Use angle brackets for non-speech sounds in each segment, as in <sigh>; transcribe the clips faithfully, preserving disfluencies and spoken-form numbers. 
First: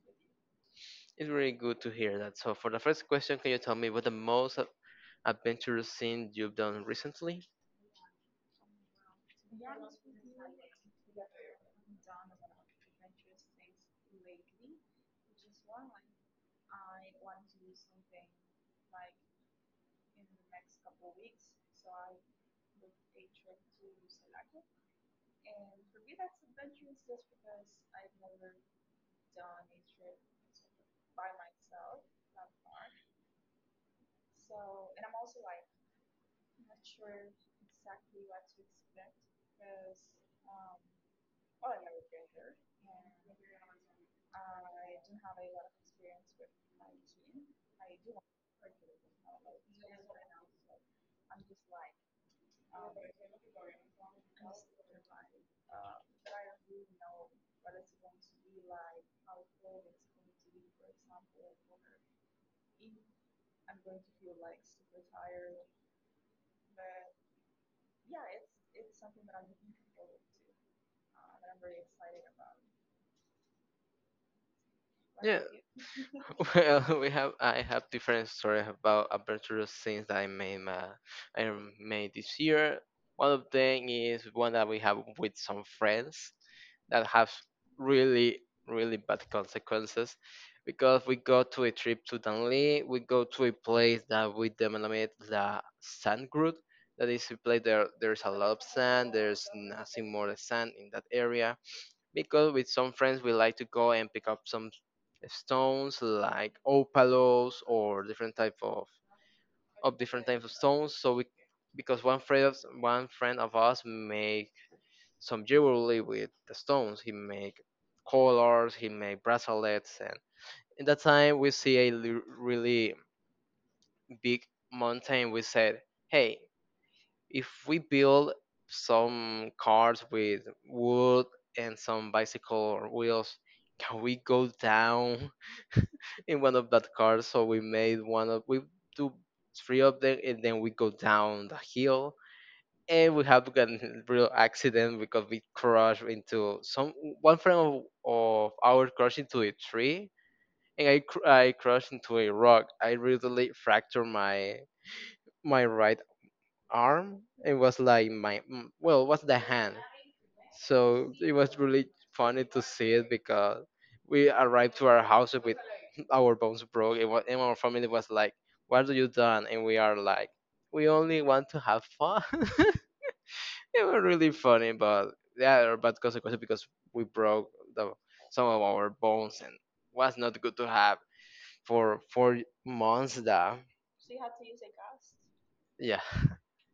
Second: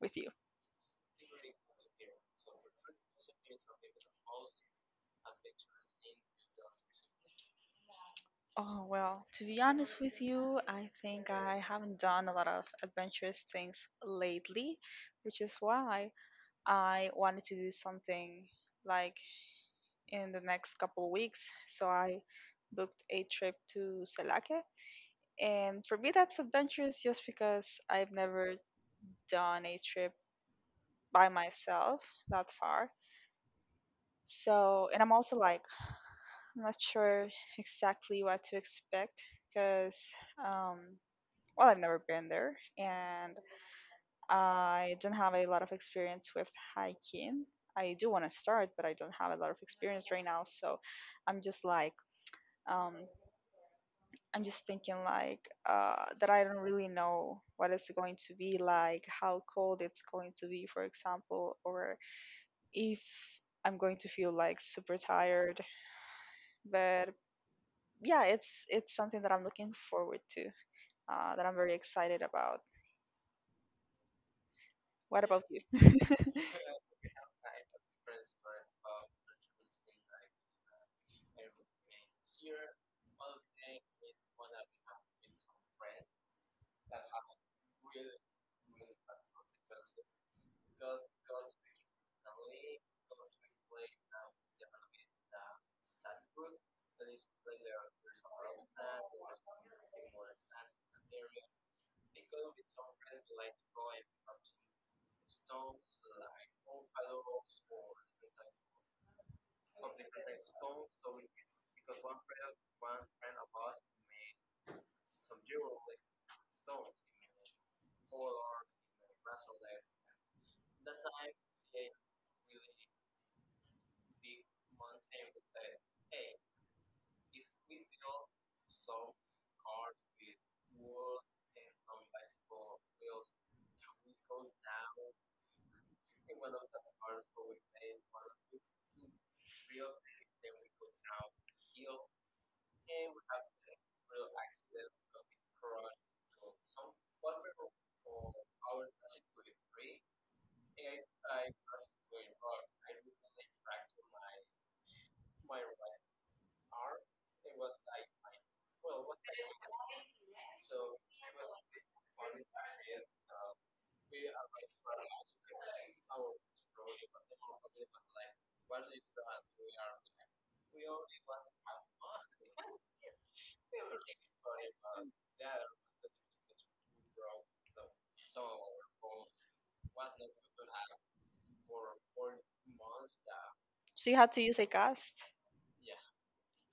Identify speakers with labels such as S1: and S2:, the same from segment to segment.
S1: with you.
S2: It's really good to hear that. So, for the first question, can you tell me what the most ad- adventurous thing you've done recently?
S1: Oh, well, to be honest with you, I think I haven't done a lot of adventurous things lately, which is why I wanted to do something like in the next couple weeks. So I booked a trip to Salake. And for me, that's adventurous just because I've never done a trip by myself that far. So, and I'm also like I'm not sure exactly what to expect because, um, well, I've never been there and I don't have a lot of experience with hiking. I do want to start, but I don't have a lot of experience right now. So I'm just like, um, I'm just thinking like uh, that I don't really know what it's going to be like, how cold it's going to be, for example, or if I'm going to feel like super tired. But yeah, it's it's something that I'm looking forward to. uh, that I'm very excited about. What
S2: Yeah.
S1: about you?
S2: <laughs> Well, we have I have different stories about adventurous things that I made, uh, I made this year. One of them is one that we have with some friends that have really really bad consequences because we go to a trip to Danley, we go to a place that we denominate the sand group. That is a place there there's a lot of sand, there's nothing more than sand in that area because with some friends we like to go and pick up some stones like opalos or different type of of different types of stones, so we because one friend of one friend of us make some jewelry with the stones, he make collars, he make bracelets. And in that time we see a l- really big mountain. We said, hey, if we build some cars with wood and some bicycle wheels, can we go down <laughs> in one of that cars? So we made one of we do three of them, and then we go down the hill, and we have gotten <laughs> real accident because we crashed into some one friend of, of ours crashed into a tree, and I cr- I crashed into a rock. I really fractured my my right arm. It was like my mm, well, it was the hand. So it was really funny to see it because we arrived to our house with <laughs> our bones broke. It was, and our family was like, "What are you done?" And we are like, "We only want to have fun." <laughs> It was really funny, but yeah, there are bad consequences because we broke the, some of our bones and was not good to have for four months. That
S1: So you had to use a cast.
S2: yeah,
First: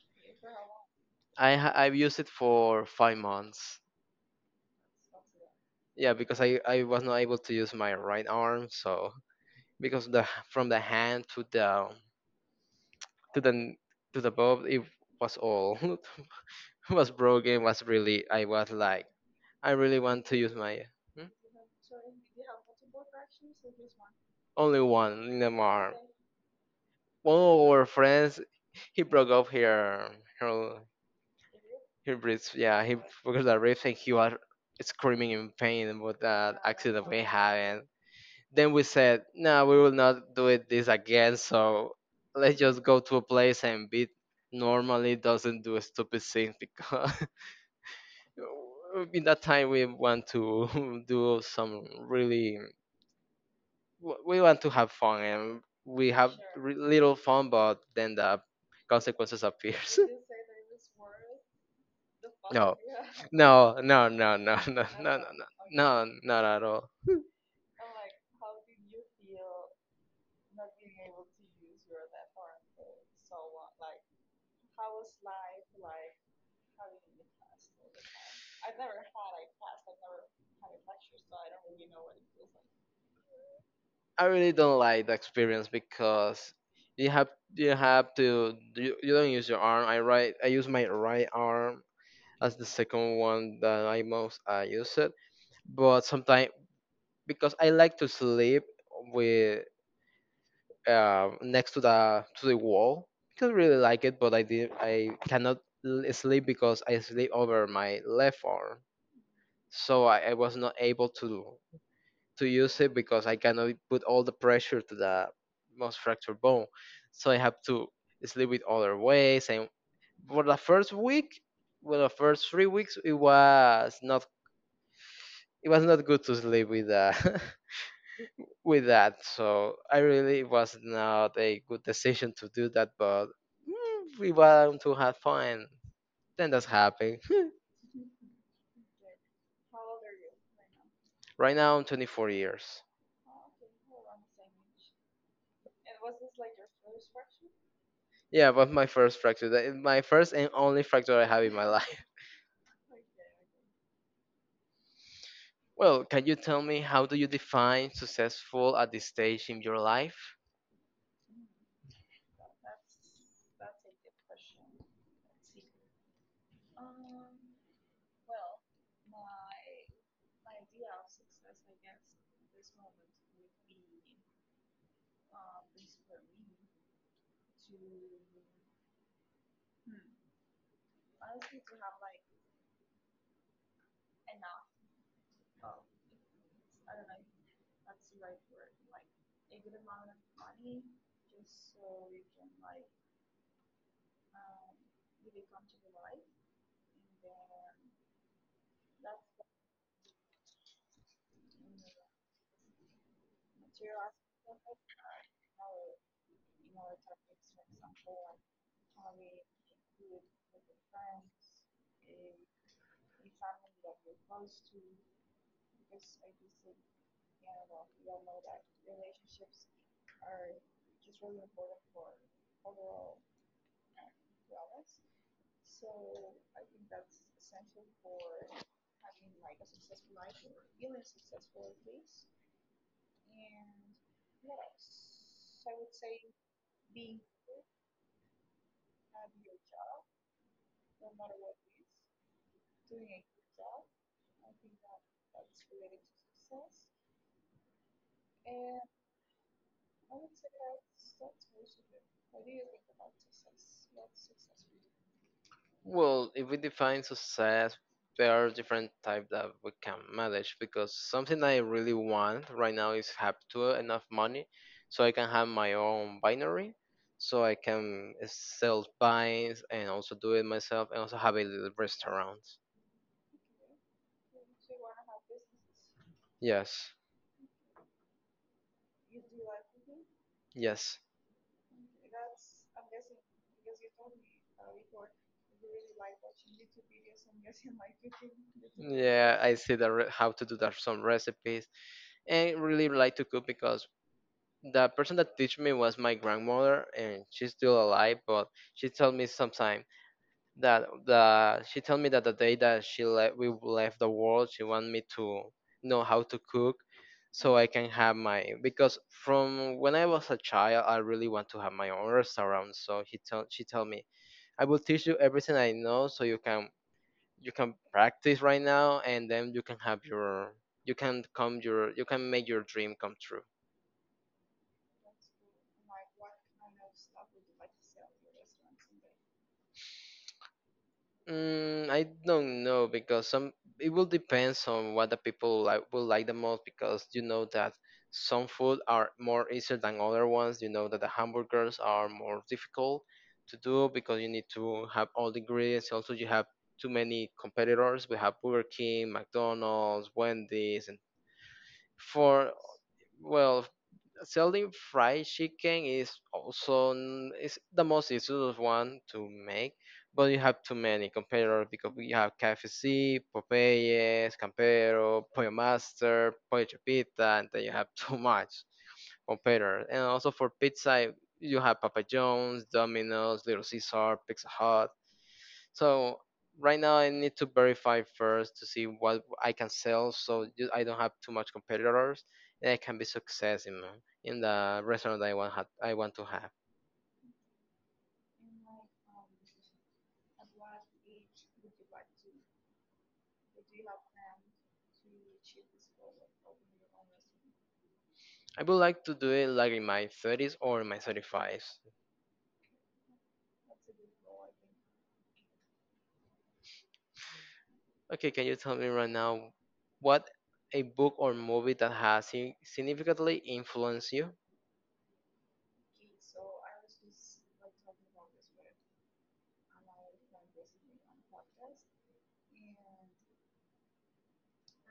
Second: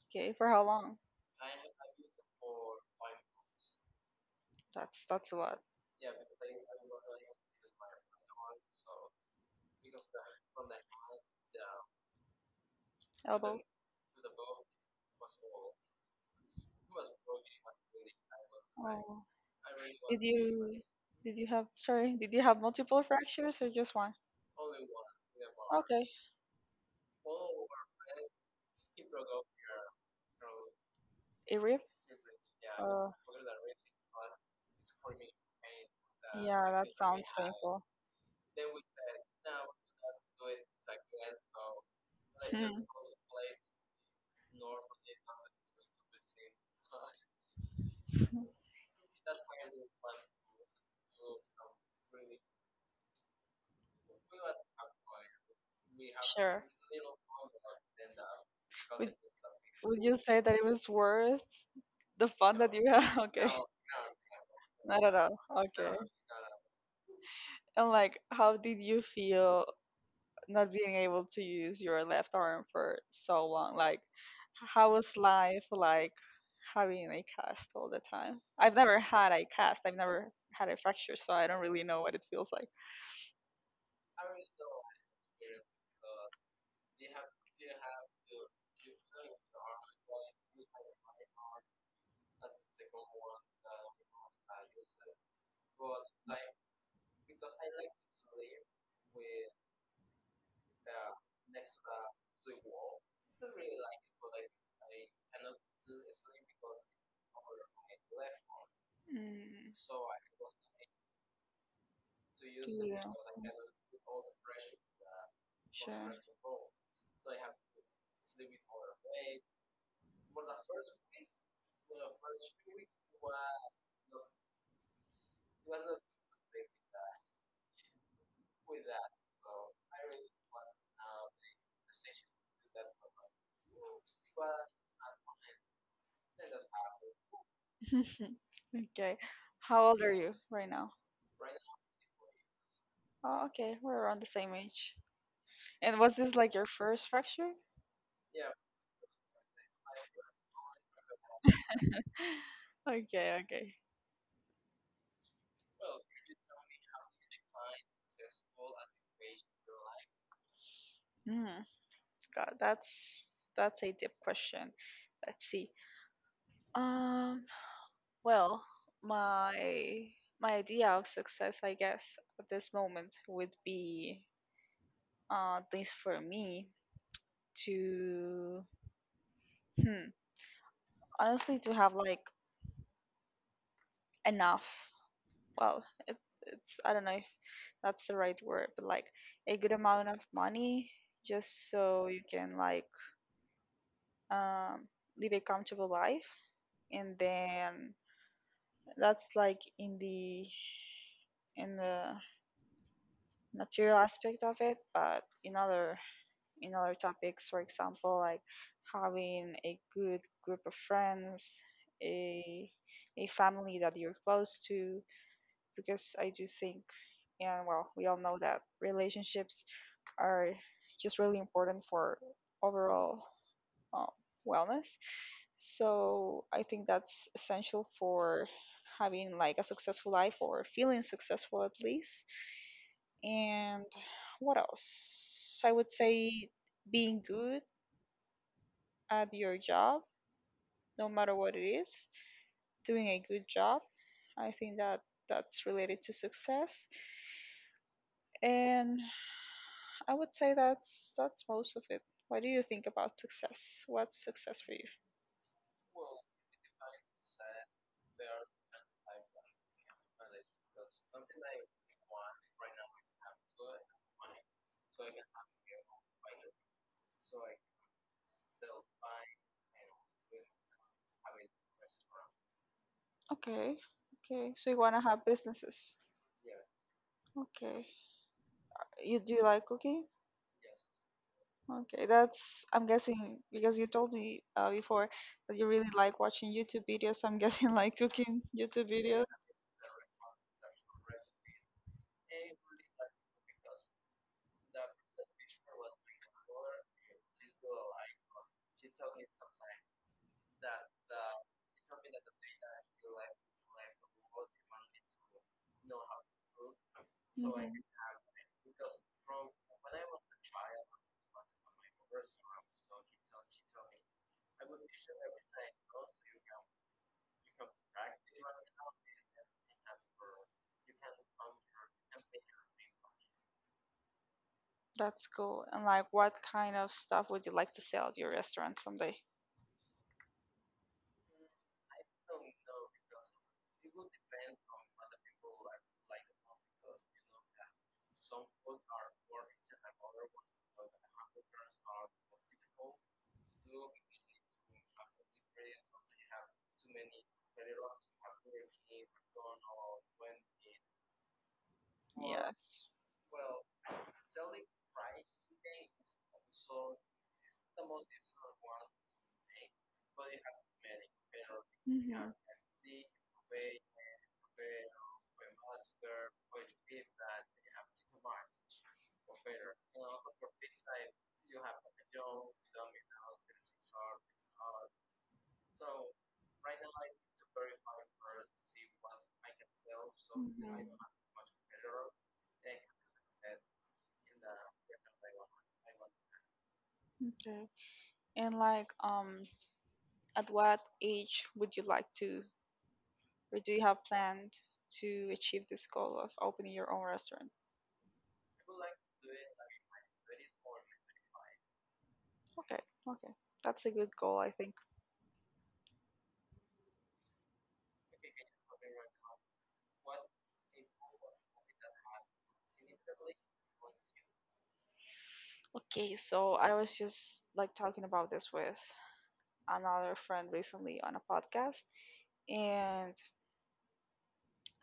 S1: Okay, for how long?
S2: <laughs> I ha- I've used it for five months.
S1: That's that's a lot.
S2: Yeah, because I, I was not able to use my right arm, so because the from the hand to the to
S1: Elbow.
S2: the to the bulb, it was all <laughs> was broken. Was really I was like
S1: Oh.
S2: I really
S1: Did
S2: want to use my.
S1: you
S2: Hmm?
S1: did you have sorry, did you have multiple fractures or just one?
S2: Only one in the arm.
S1: Okay.
S2: One of our friends, he broke off her her
S1: A rib?
S2: her ribs. Yeah, he
S1: Uh,
S2: broke the ribs and he was screaming in pain about that
S1: yeah, that
S2: accident we
S1: sounds
S2: had.
S1: painful.
S2: Then we said, no, we will not do it this again. So let's just
S1: Hmm.
S2: go to a place and beat. Normally doesn't do stupid things because <laughs> in that time we want to <laughs> do some really w- we want to have fun and we have
S1: Sure.
S2: re- little fun, but then the
S1: Would
S2: consequences appears.
S1: would you say that it was worth the
S2: <laughs>
S1: fun
S2: No,
S1: that you had? <laughs> Okay.
S2: no, no, no, no, no, no,
S1: Not
S2: no,
S1: at all.
S2: no,
S1: Okay.
S2: no, not at all.
S1: And like, how did you feel not being able to use your left arm for so long like h- how was life like having a cast all the time. I've never had a cast. I've never had a fracture, so I don't really know what it feels like.
S2: I really don't like the experience because you have you have to you, you don't use your arm. I right I use my right arm as the second one that I most uh, use it. But sometimes because I like to sleep with, uh, next to the to the wall because I really like it, but I did I cannot l- sleep because I sleep over my left arm,
S1: Mm,
S2: so I, I was not able to. To use it
S1: yeah,
S2: because I cannot put all the pressure to the most
S1: sure.
S2: fractured bone. So I have to sleep with other ways. And for the first week, well, the first three weeks, it was not it was not good to sleep with that <laughs> with that. So I really it was not a good decision to do that, but mm, we want to have fun. Then that's happened. <laughs>
S1: <laughs> Okay, how old are you right now?
S2: Right now I'm twenty-four years.
S1: Oh, okay, we're around the same age. And was this like your first fracture?
S2: Yeah, but my first fracture, that- is my first and only fracture I have in my <laughs> life.
S1: <laughs> Okay, okay.
S2: Well, can you tell me how do you define successful at this stage in your life?
S1: Mm. God, that's that's a deep question. Let's see. Um, well, my my idea of success, I guess, at this moment would be, uh, at least for me, to hmm, honestly to have like enough. Well, it, it's I don't know if that's the right word, but like a good amount of money, just so you can like um live a comfortable life, and then that's like in the in the material aspect of it, but in other in other topics, for example, like having a good group of friends, a a family that you're close to, because I do think, and well, we all know that relationships are just really important for overall um, wellness. So I think that's essential for having like a successful life or feeling successful at least. And what else? I would say being good at your job, no matter what it is, doing a good job. I think that that's related to success. And I would say that's that's most of it. What do you think about success? What's success for you?
S2: Well, if we define success, there are different types that we can manage because something I really want right now is have to enough money so I can have my own binary, so I can sell binds and also do it myself and also have a little restaurant.
S1: Okay. Okay. So you wanna have businesses.
S2: Yes,
S1: Okay. You do you like cooking?
S2: yes.
S1: Okay, that's, I'm guessing, because you told me uh, before that you really like watching YouTube videos. I'm <laughs> guessing like cooking YouTube videos.
S2: Yeah, I see that re- how to do that some recipes and really like to cook because the person that teach me was my grandmother and she's still alive, but she told me sometime that the she told me that the day that she left we left the world, she wanted me to know how to cook so I
S1: Mhm.
S2: can have my because from when I was a child I really want to have my own restaurant. So he told she told me I will teach you everything I know so you can you can practice right now and then you can have your you can come your you can make your dream come true.
S1: That's cool. And like, what kind of stuff would you like to sell at your restaurant someday?
S2: Mm, I don't know because some it will depends on what the people like will like the most because you know that some food are more easier than other ones. You know that the hamburgers are more difficult to do because you need to have all the ingredients. Also, you have too many competitors. We have Burger King, McDonald's, Wendy's, and for
S1: Yes.
S2: well selling fried chicken is also n- is the most easiest one to make, but you have too many competitors because we have
S1: Mhm.
S2: K F C, Popeyes, Campero, Pollo Master, Pollo Chipita, and then you have <laughs> too much competitors. And also for pizza, you have Papa John's, Domino's, Little Caesar, Pizza Hut, so right now I need to verify first to see what I can sell, so ju- I
S1: Mhm.
S2: don't have too much competitors, and I can be success in my- in the restaurant that I want ha- I want to have.
S1: Okay. And like, um, at what age would you like to, or do you have planned to achieve this goal of opening your own restaurant?
S2: I would like to do it like in my thirties or in my thirty-fives.
S1: Okay, okay. That's a good goal, I think.
S2: Okay, can you tell me right now what a book or movie that has si- significantly influenced you?
S1: Okay, so I was just like talking about this with another friend recently on a podcast, and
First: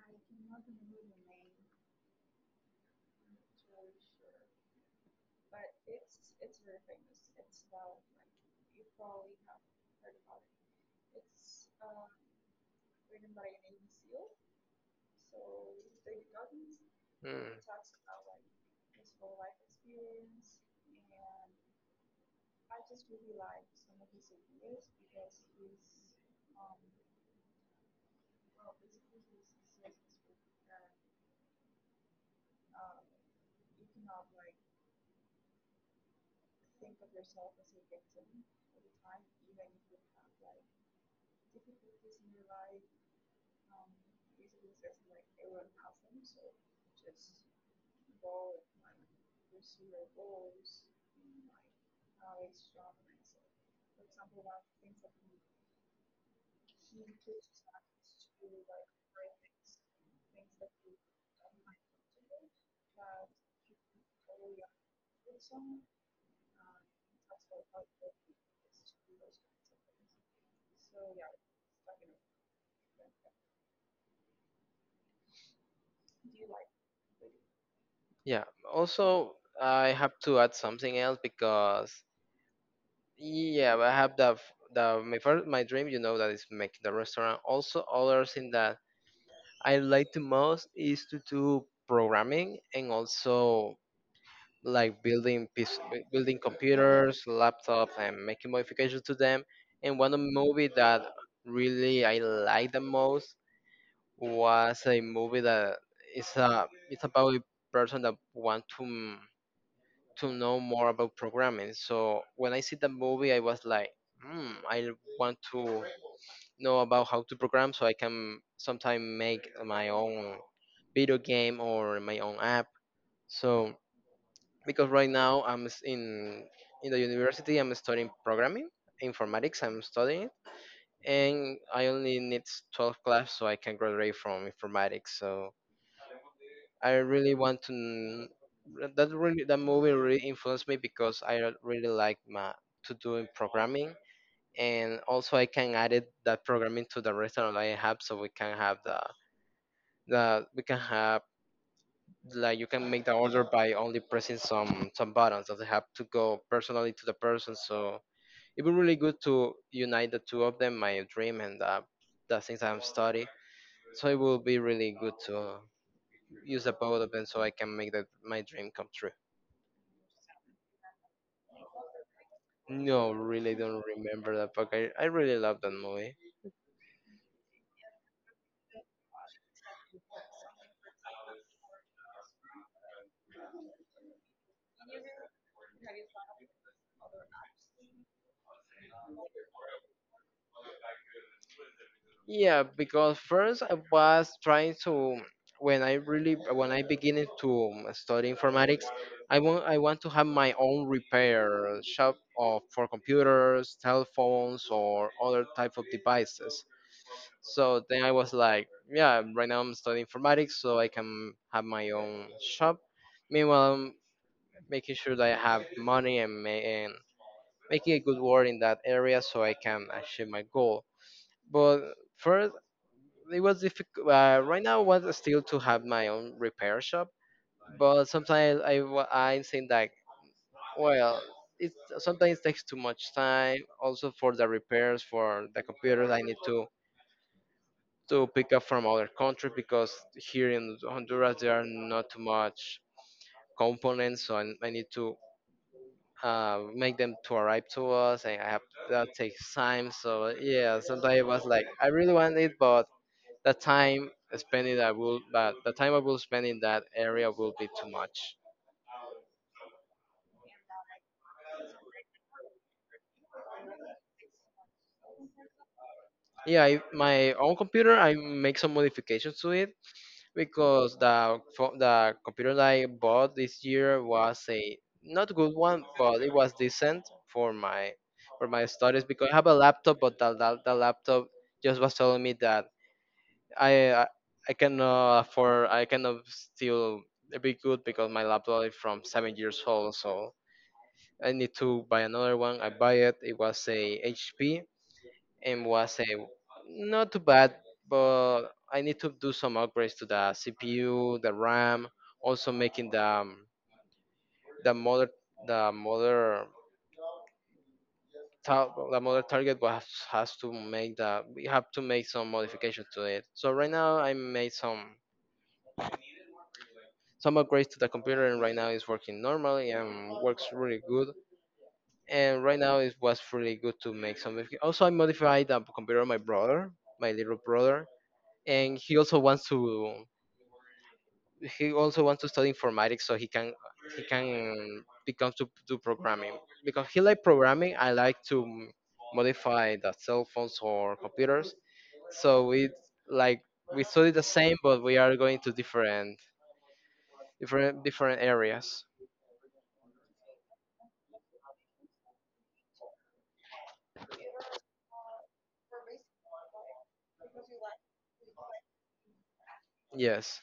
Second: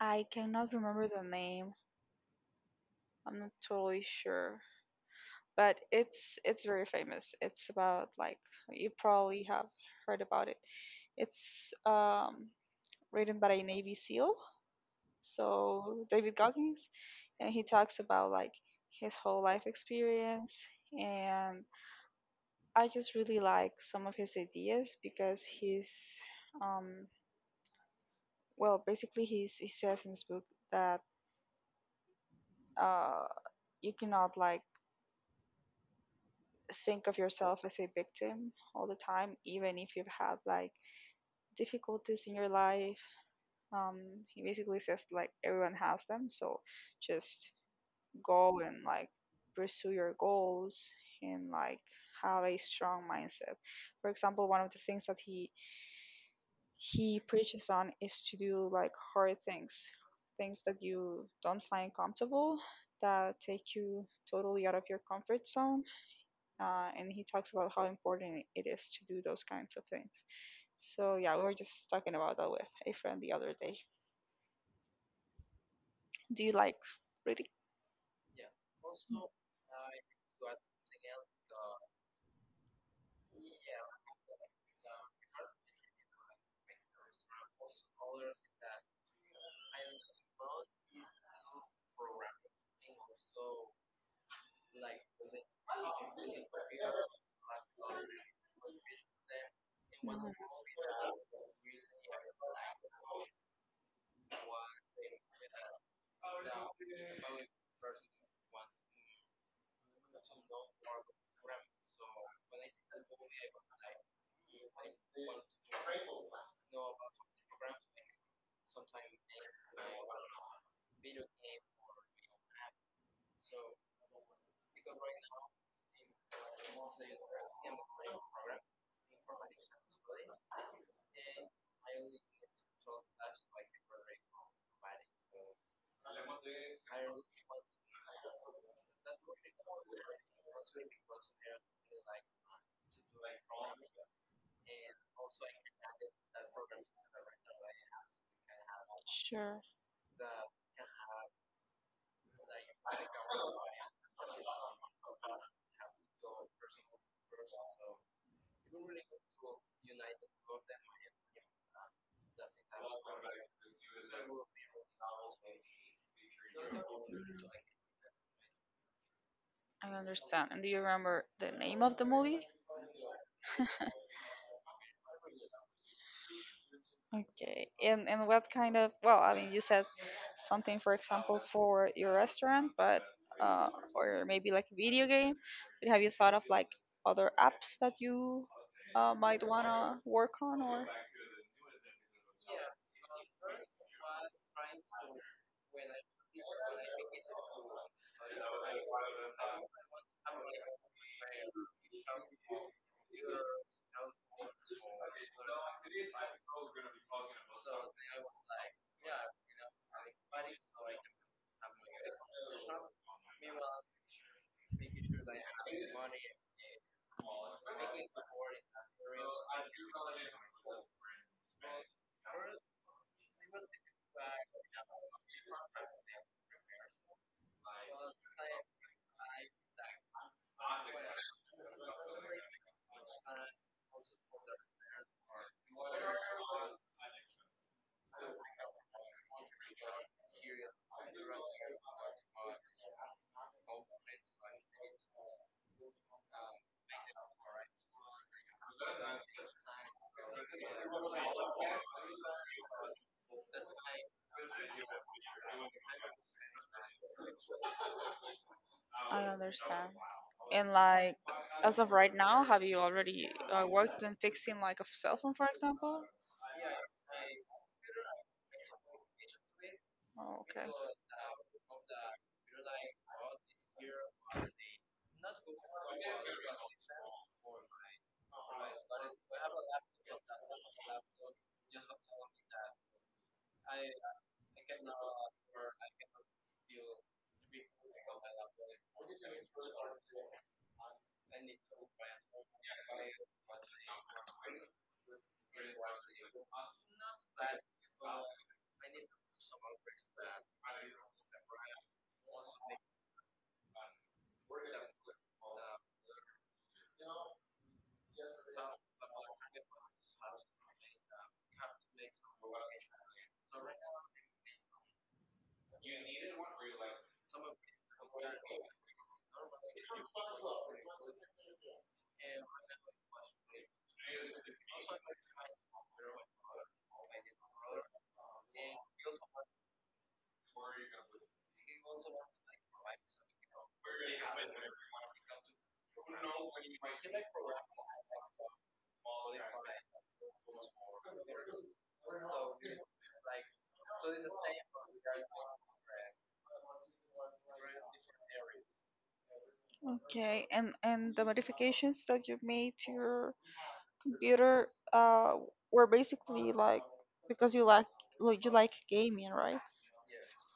S1: I cannot remember the name. I'm not totally sure, but it's it's very famous. It's about like you probably have heard about it. It's um written by a Navy SEAL, so David Goggins, and
S2: Hmm.
S1: he talks about like his whole life experience. And I just really like some of his ideas because he's, um, well, basically he's, he says in his book that uh, you cannot like think of yourself as a victim all the time, even if you've had like difficulties in your life. Um, he basically says like everyone has them, so just go and like pursue your goals and like have a strong mindset. For example, one of the things that he he preaches on is to do like hard things, things that you don't find comfortable, that take you totally out of your comfort zone. Uh, and he talks about how important it is to do those kinds of things. So yeah, we were just talking about that with a friend the other day. Do you like reading?
S2: Yeah. Also, I have to add something else because yeah, but I have the f- the my first my dream, you know, that is make the restaurant. Also, other thing that I like the most is to do programming and also like building piece, bu- building computers, laptops, and making modifications to them. And one of the
S1: Mhm.
S2: movie that really I liked the most was a movie that is a it's about a person that want to to know more about programming. So when I see the movie, I was like, hmm, I want to know about how to program so I can sometime make my own video game or my own app. So because right now I'm s- in in the university, I'm studying programming, informatics. I'm studying it, and I only need twelve class so I can graduate from informatics. So I really want to n- that really that movie really influenced me because I really like my to doing programming. And also I can add it that programming to the restaurant I have so we can have the
S1: Sure.
S2: the we can have like you can make the order by only pressing some some buttons doesn't have to go personally to the person. So it'd be really good to unite the two of them, my dream and the, the things I'm studying, so it will be really good to use the both of them so I
S1: Mm,
S2: can make that my dream come true.
S1: I understand. And do you remember the name of the movie?
S2: No, really don't remember that, but I, I really love that movie.
S1: Okay. And and what kind of well, I mean, you said something, for example, for your restaurant, but uh, or maybe like a video game. But have you thought of like other apps that you uh, might wanna work on, or
S2: Yeah, because first I was trying to when I really when I beginning to study informatics, I want I want to have my own repair shop of for computers, telephones, or other type of devices. So then I was like, yeah, right now I'm studying informatics, so I can have my own shop. Meanwhile, I'm making sure that I have money and, ma- and making a good work in that area so I can achieve my goal. But first, it was difficult. Uh, right now, I want still to have my own repair shop, but sometimes I wa- I'm saying that well, it sometimes takes too much time. Also for the repairs for the computers, I need to to pick up from other countries because here in Honduras there are not too much components, so I, I need to uh, make them to arrive to us, and I have that takes time. So yeah, sometimes it was like I really want it, but the time spent it, I will, but the time I will spend in that area will be too much.
S1: I understand. And like as of right now, have you already uh, worked on fixing like a cell phone, for example?
S2: Yeah, I, my own computer, I make some modifications to it
S1: Oh, okay.
S2: because the pho- the computer that I bought this year was a not good one, but it was decent for my for my studies because I have a laptop, but the, the, the laptop just was telling me that I I can uh, afford I can uh, still be good because my laptop is from seven years old, so I need to buy another one. I buy it. It was a H P and was a not too bad, but I need to do some upgrades to the C P U, the RAM, also making the um, the mother the mother ta- the mother target was has to make the we have to make some modifications to it. So right now I made some Some upgrades to the computer, and right now it's working normally and works really good. And right now it was really good to make some. modifi- Also, I modified the computer of my brother, my little brother, and he also wants to. he also wants to study informatics so he can he can become to do programming because he like programming. I like to m- modify the cell phones or computers. So we like we study the same, but we are going to different different different areas.
S1: Okay. And and the modifications that you've made to your computer uh were basically like because you like like, you like gaming right?
S2: Yes.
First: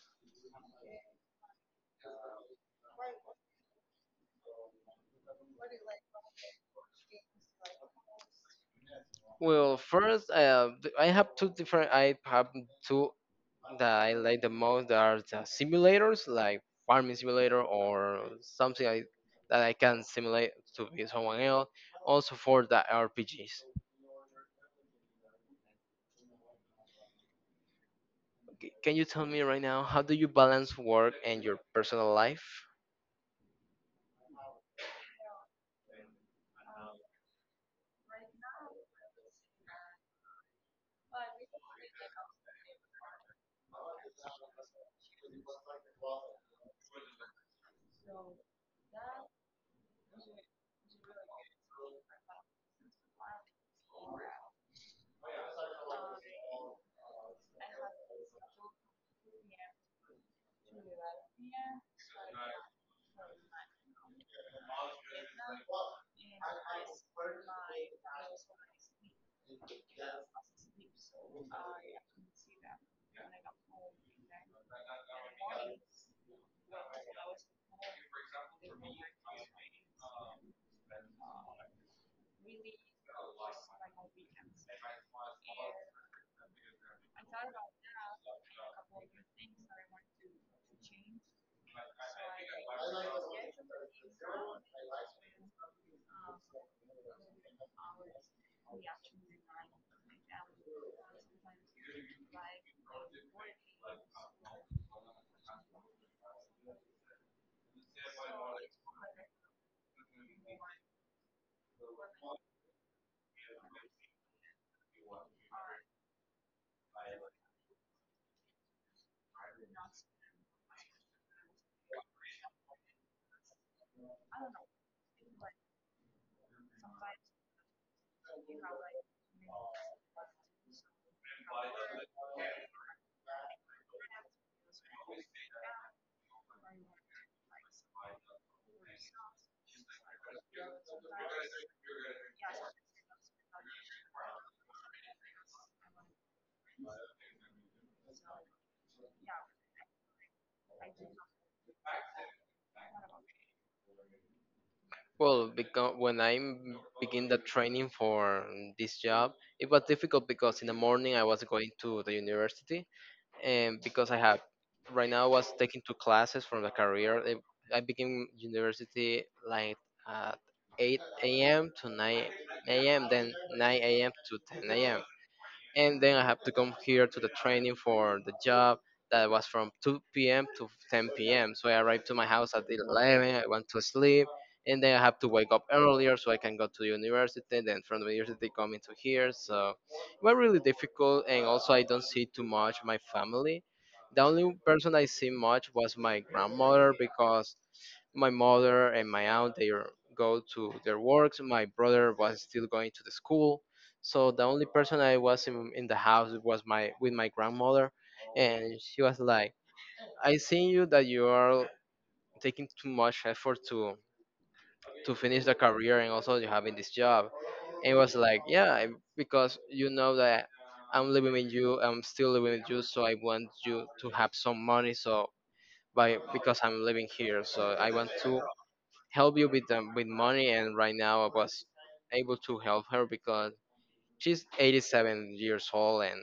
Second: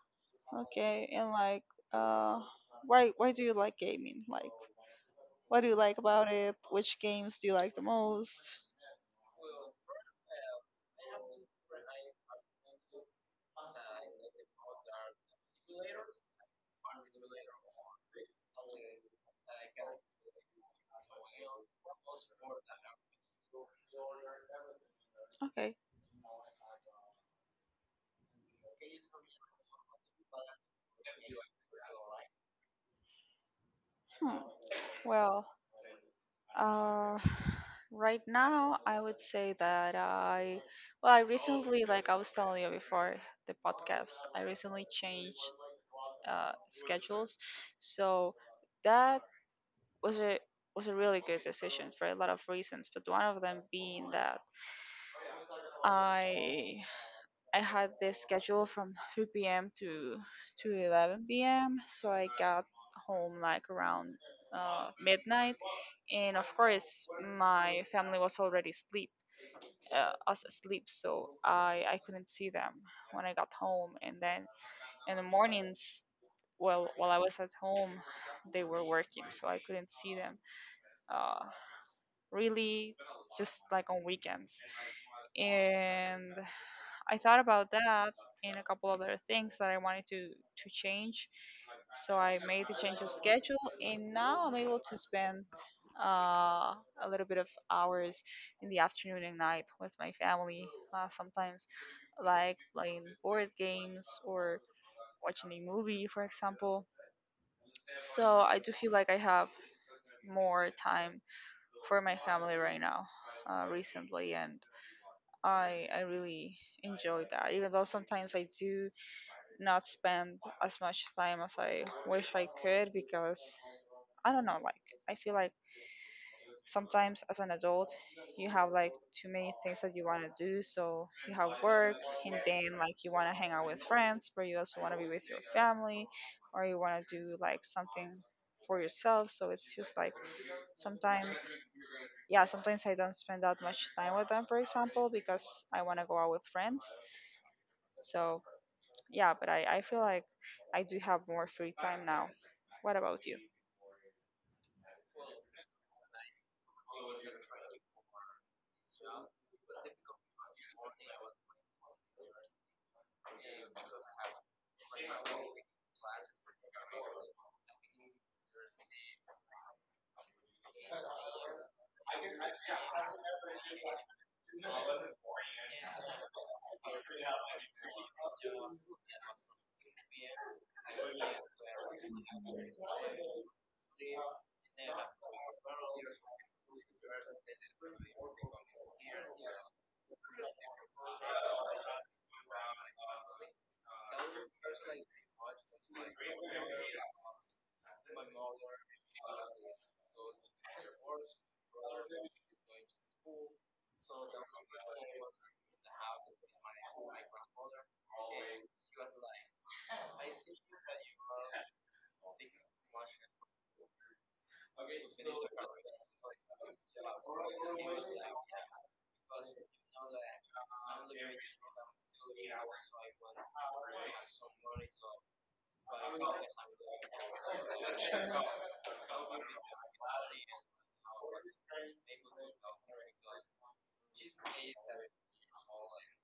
S1: Okay, and like uh why why do you like gaming like what do you like about it, which games do you like the most?
S2: Well, first, uh, th- I have two different. I have two that I like the most. That are the simulators, like farming simulator or something I, that I can simulate to be someone else. Also for the R P Gs.
S1: Okay.
S2: C- Can you tell me right now how do you balance work and your personal life?
S1: Hmm. Well, uh right now I would say that I well I recently, like I was telling you before the podcast, I recently changed uh schedules, so that was a was a really good decision for a lot of reasons, but one of them being that I I had this schedule from three p m to to eleven p m. So I got home like around uh, midnight, and of course my family was already asleep, uh, us asleep. So I I couldn't see them when I got home, and then in the mornings well while I was at home they were working so I couldn't see them uh, really just like on weekends and I thought about that and a couple other things that I wanted to to change. So I made the change of schedule, and now I'm able to spend uh, a little bit of hours in the afternoon and night with my family. Uh, sometimes, like playing board games or watching a movie, for example. So I do feel like I have more time for my family right now, uh, recently, and. I I really enjoy that, even though sometimes I do not spend as much time as I wish I could because I don't know, like I feel like sometimes as an adult you have like too many things that you want to do, so you have work and then like you want to hang out with friends but you also want to be with your family or you want to do like something for yourself, so it's just like sometimes yeah sometimes I don't spend that much time with them for example because I want to go out with friends so yeah but I, I feel like I do have more free time now. What about you?
S2: Well, because when I begin the training for this job, it was difficult because in the morning I was going to the university, and because I have right now I was taking two classes from the career. I I became university like at eight a m to nine a m, then nine a m to ten a.m., and then I have to come here to the training for the job that was from two p m to ten p m. So I arrived to my house at eleven. I went to sleep, and then I have to wake up earlier so I can go to the university. Then from the university come into here, so it was really difficult. And also I don't see too much my family. The only person I see much was my grandmother because my mother and my aunt they are- go to their works. My brother was still going to the school, so the only person I was in, in the house was my with my grandmother, and she was like, "I seen you that you are taking too much effort to to finish the career, and also you having this job." And it was like, "Yeah, I- because you know that I'm living with you, I'm still living with you, so I want you to have some money. So by because I'm living here, so I want to help you with them with money." And right now I was able to help her because she's eighty-seven years old. And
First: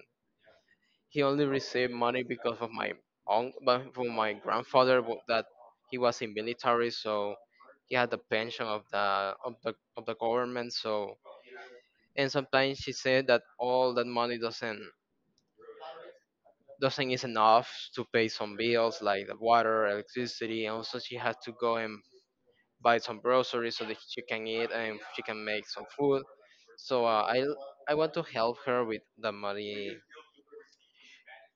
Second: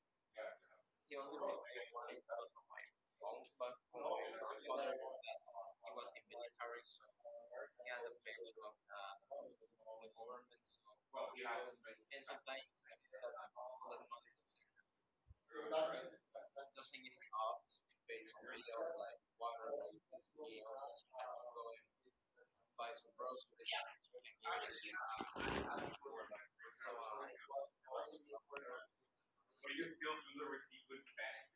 S2: he only received money because of my uncle, but from my grandfather wa- that he was in military, so he had the pension of the of the of the government. So and sometimes she said that all that money doesn't doesn't is enough to pay some bills like the water, electricity, and also she had to go and buy some groceries so that she can eat and she can make some food. So uh, I I want to help her with the money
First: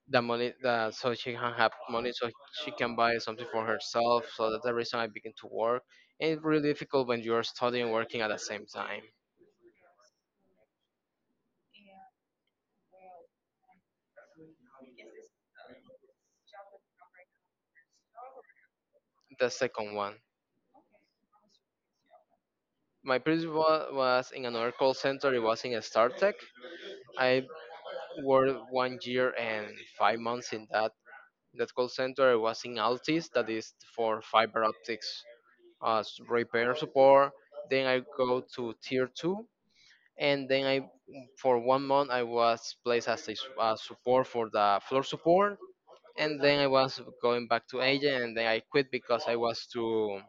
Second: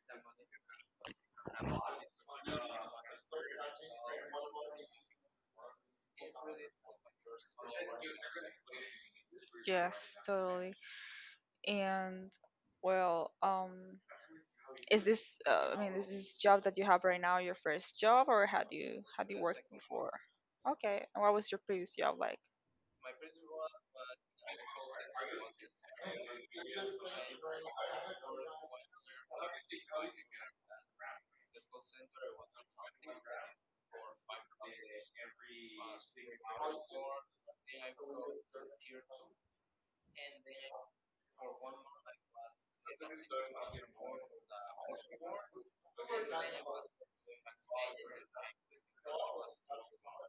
S2: the money that so she can have money so she can buy something for herself. So that's the reason I begin to work, and it's really difficult when you are studying and working at the same time.
S1: Yes, totally. And well um is this uh, I mean is this job that you have right now your first job or had you had you
S2: The
S1: worked
S2: second
S1: before?
S2: one.
S1: Okay, and what was your previous job like?
S2: My previous one was in another call center. It was in a startech. I worked one year and five months in that that call center. It was in altis, that is for fiber optics, uh, s- repair support. Then I go to tier two, and then I for one month I was placed as a su- uh, support for the floor support, and then I was going back to agent, and then I quit because I was too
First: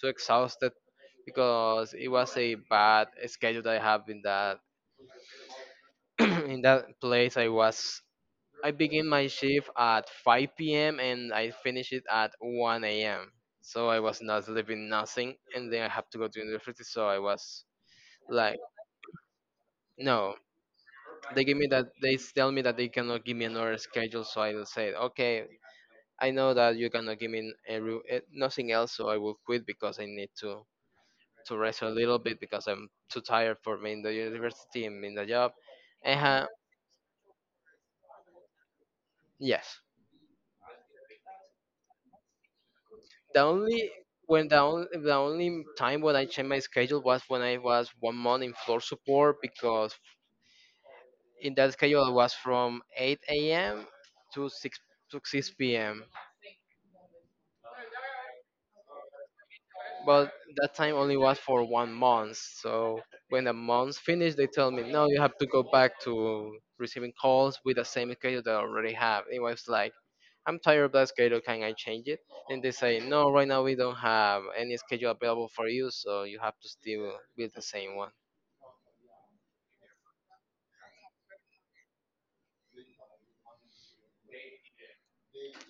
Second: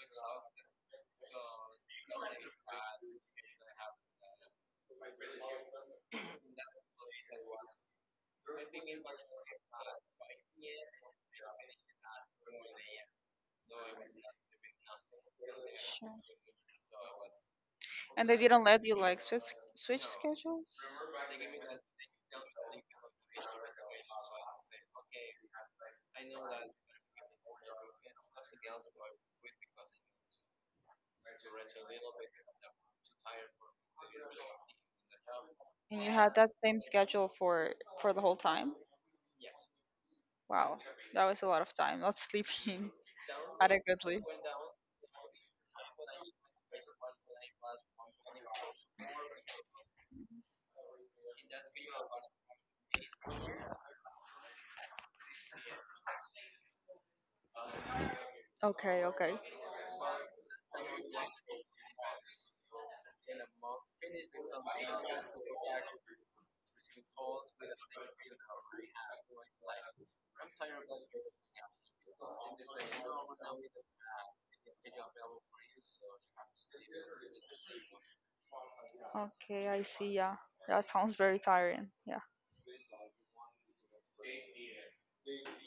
S2: too exhausted because it was a bad schedule that I have in that <clears throat> in that place. I was I begin my shift at five p m and I finish it at one a m. So I was not sleeping nothing, and then I have to
S1: Sure.
S2: go to university. So I was
S1: And they
S2: like,
S1: didn't let you like switch switch
S2: no,
S1: schedules?
S2: they give me that they tell me that they cannot give me another schedule, so I will say okay, I know that you cannot give me every, eh, nothing else, so I will quit because I need to to rest a little bit because I'm too tired for me in the university and in the job,
S1: And you
S2: and
S1: had
S2: uh,
S1: that same schedule for for the whole time?
S2: yes.
S1: Wow, that was a lot of time not sleeping
S2: The
S1: <laughs>
S2: only
S1: adequately.
S2: when the only, the only time when I changed my schedule was when I was one month in floor support because in that schedule I was from eight a.m. to six to six p.m.
S1: Okay, okay.
S2: But that time only was for one month. So when the month finished, they tell me, no, you have to go back to receiving calls with the same schedule that I already have. It was like, I'm tired of that schedule. Can I change it? And they say, no, right now we don't have any schedule available for you, so you have to still with the same one.
S1: Okay, I see. Yeah, that sounds very tiring. Yeah.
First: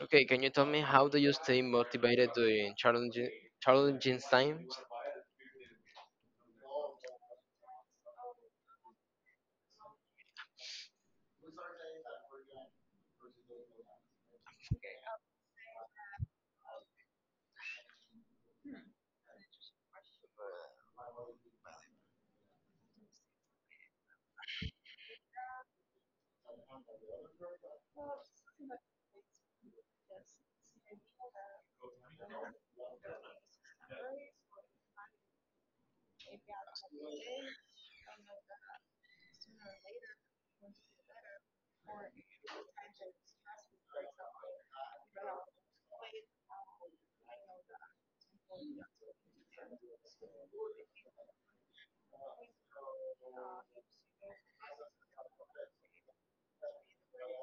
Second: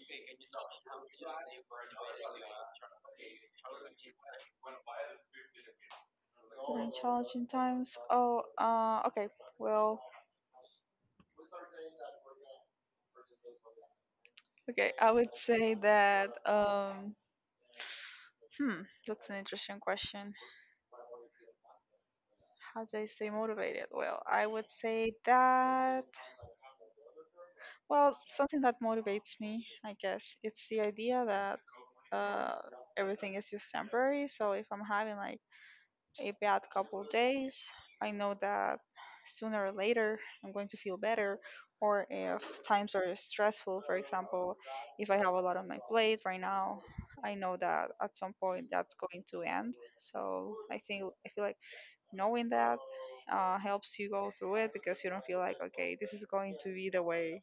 S2: Okay, can you tell me how do you stay motivated during challenging challenging times?
S1: During challenging times. Oh, uh, okay. Well, okay. I would say that. Um, hmm, that's an interesting question. How do I stay motivated? Well, I would say that. Well, something that motivates me, I guess, it's the idea that uh, everything is just temporary. So if I'm having like a bad couple days, I know that sooner or later I'm going to feel better. Or if times are stressful, for example, if I have a lot on my plate right now, I know that at some point that's going to end. So I think I feel like knowing that uh, helps you go through it because you don't feel like okay, this is going to be the way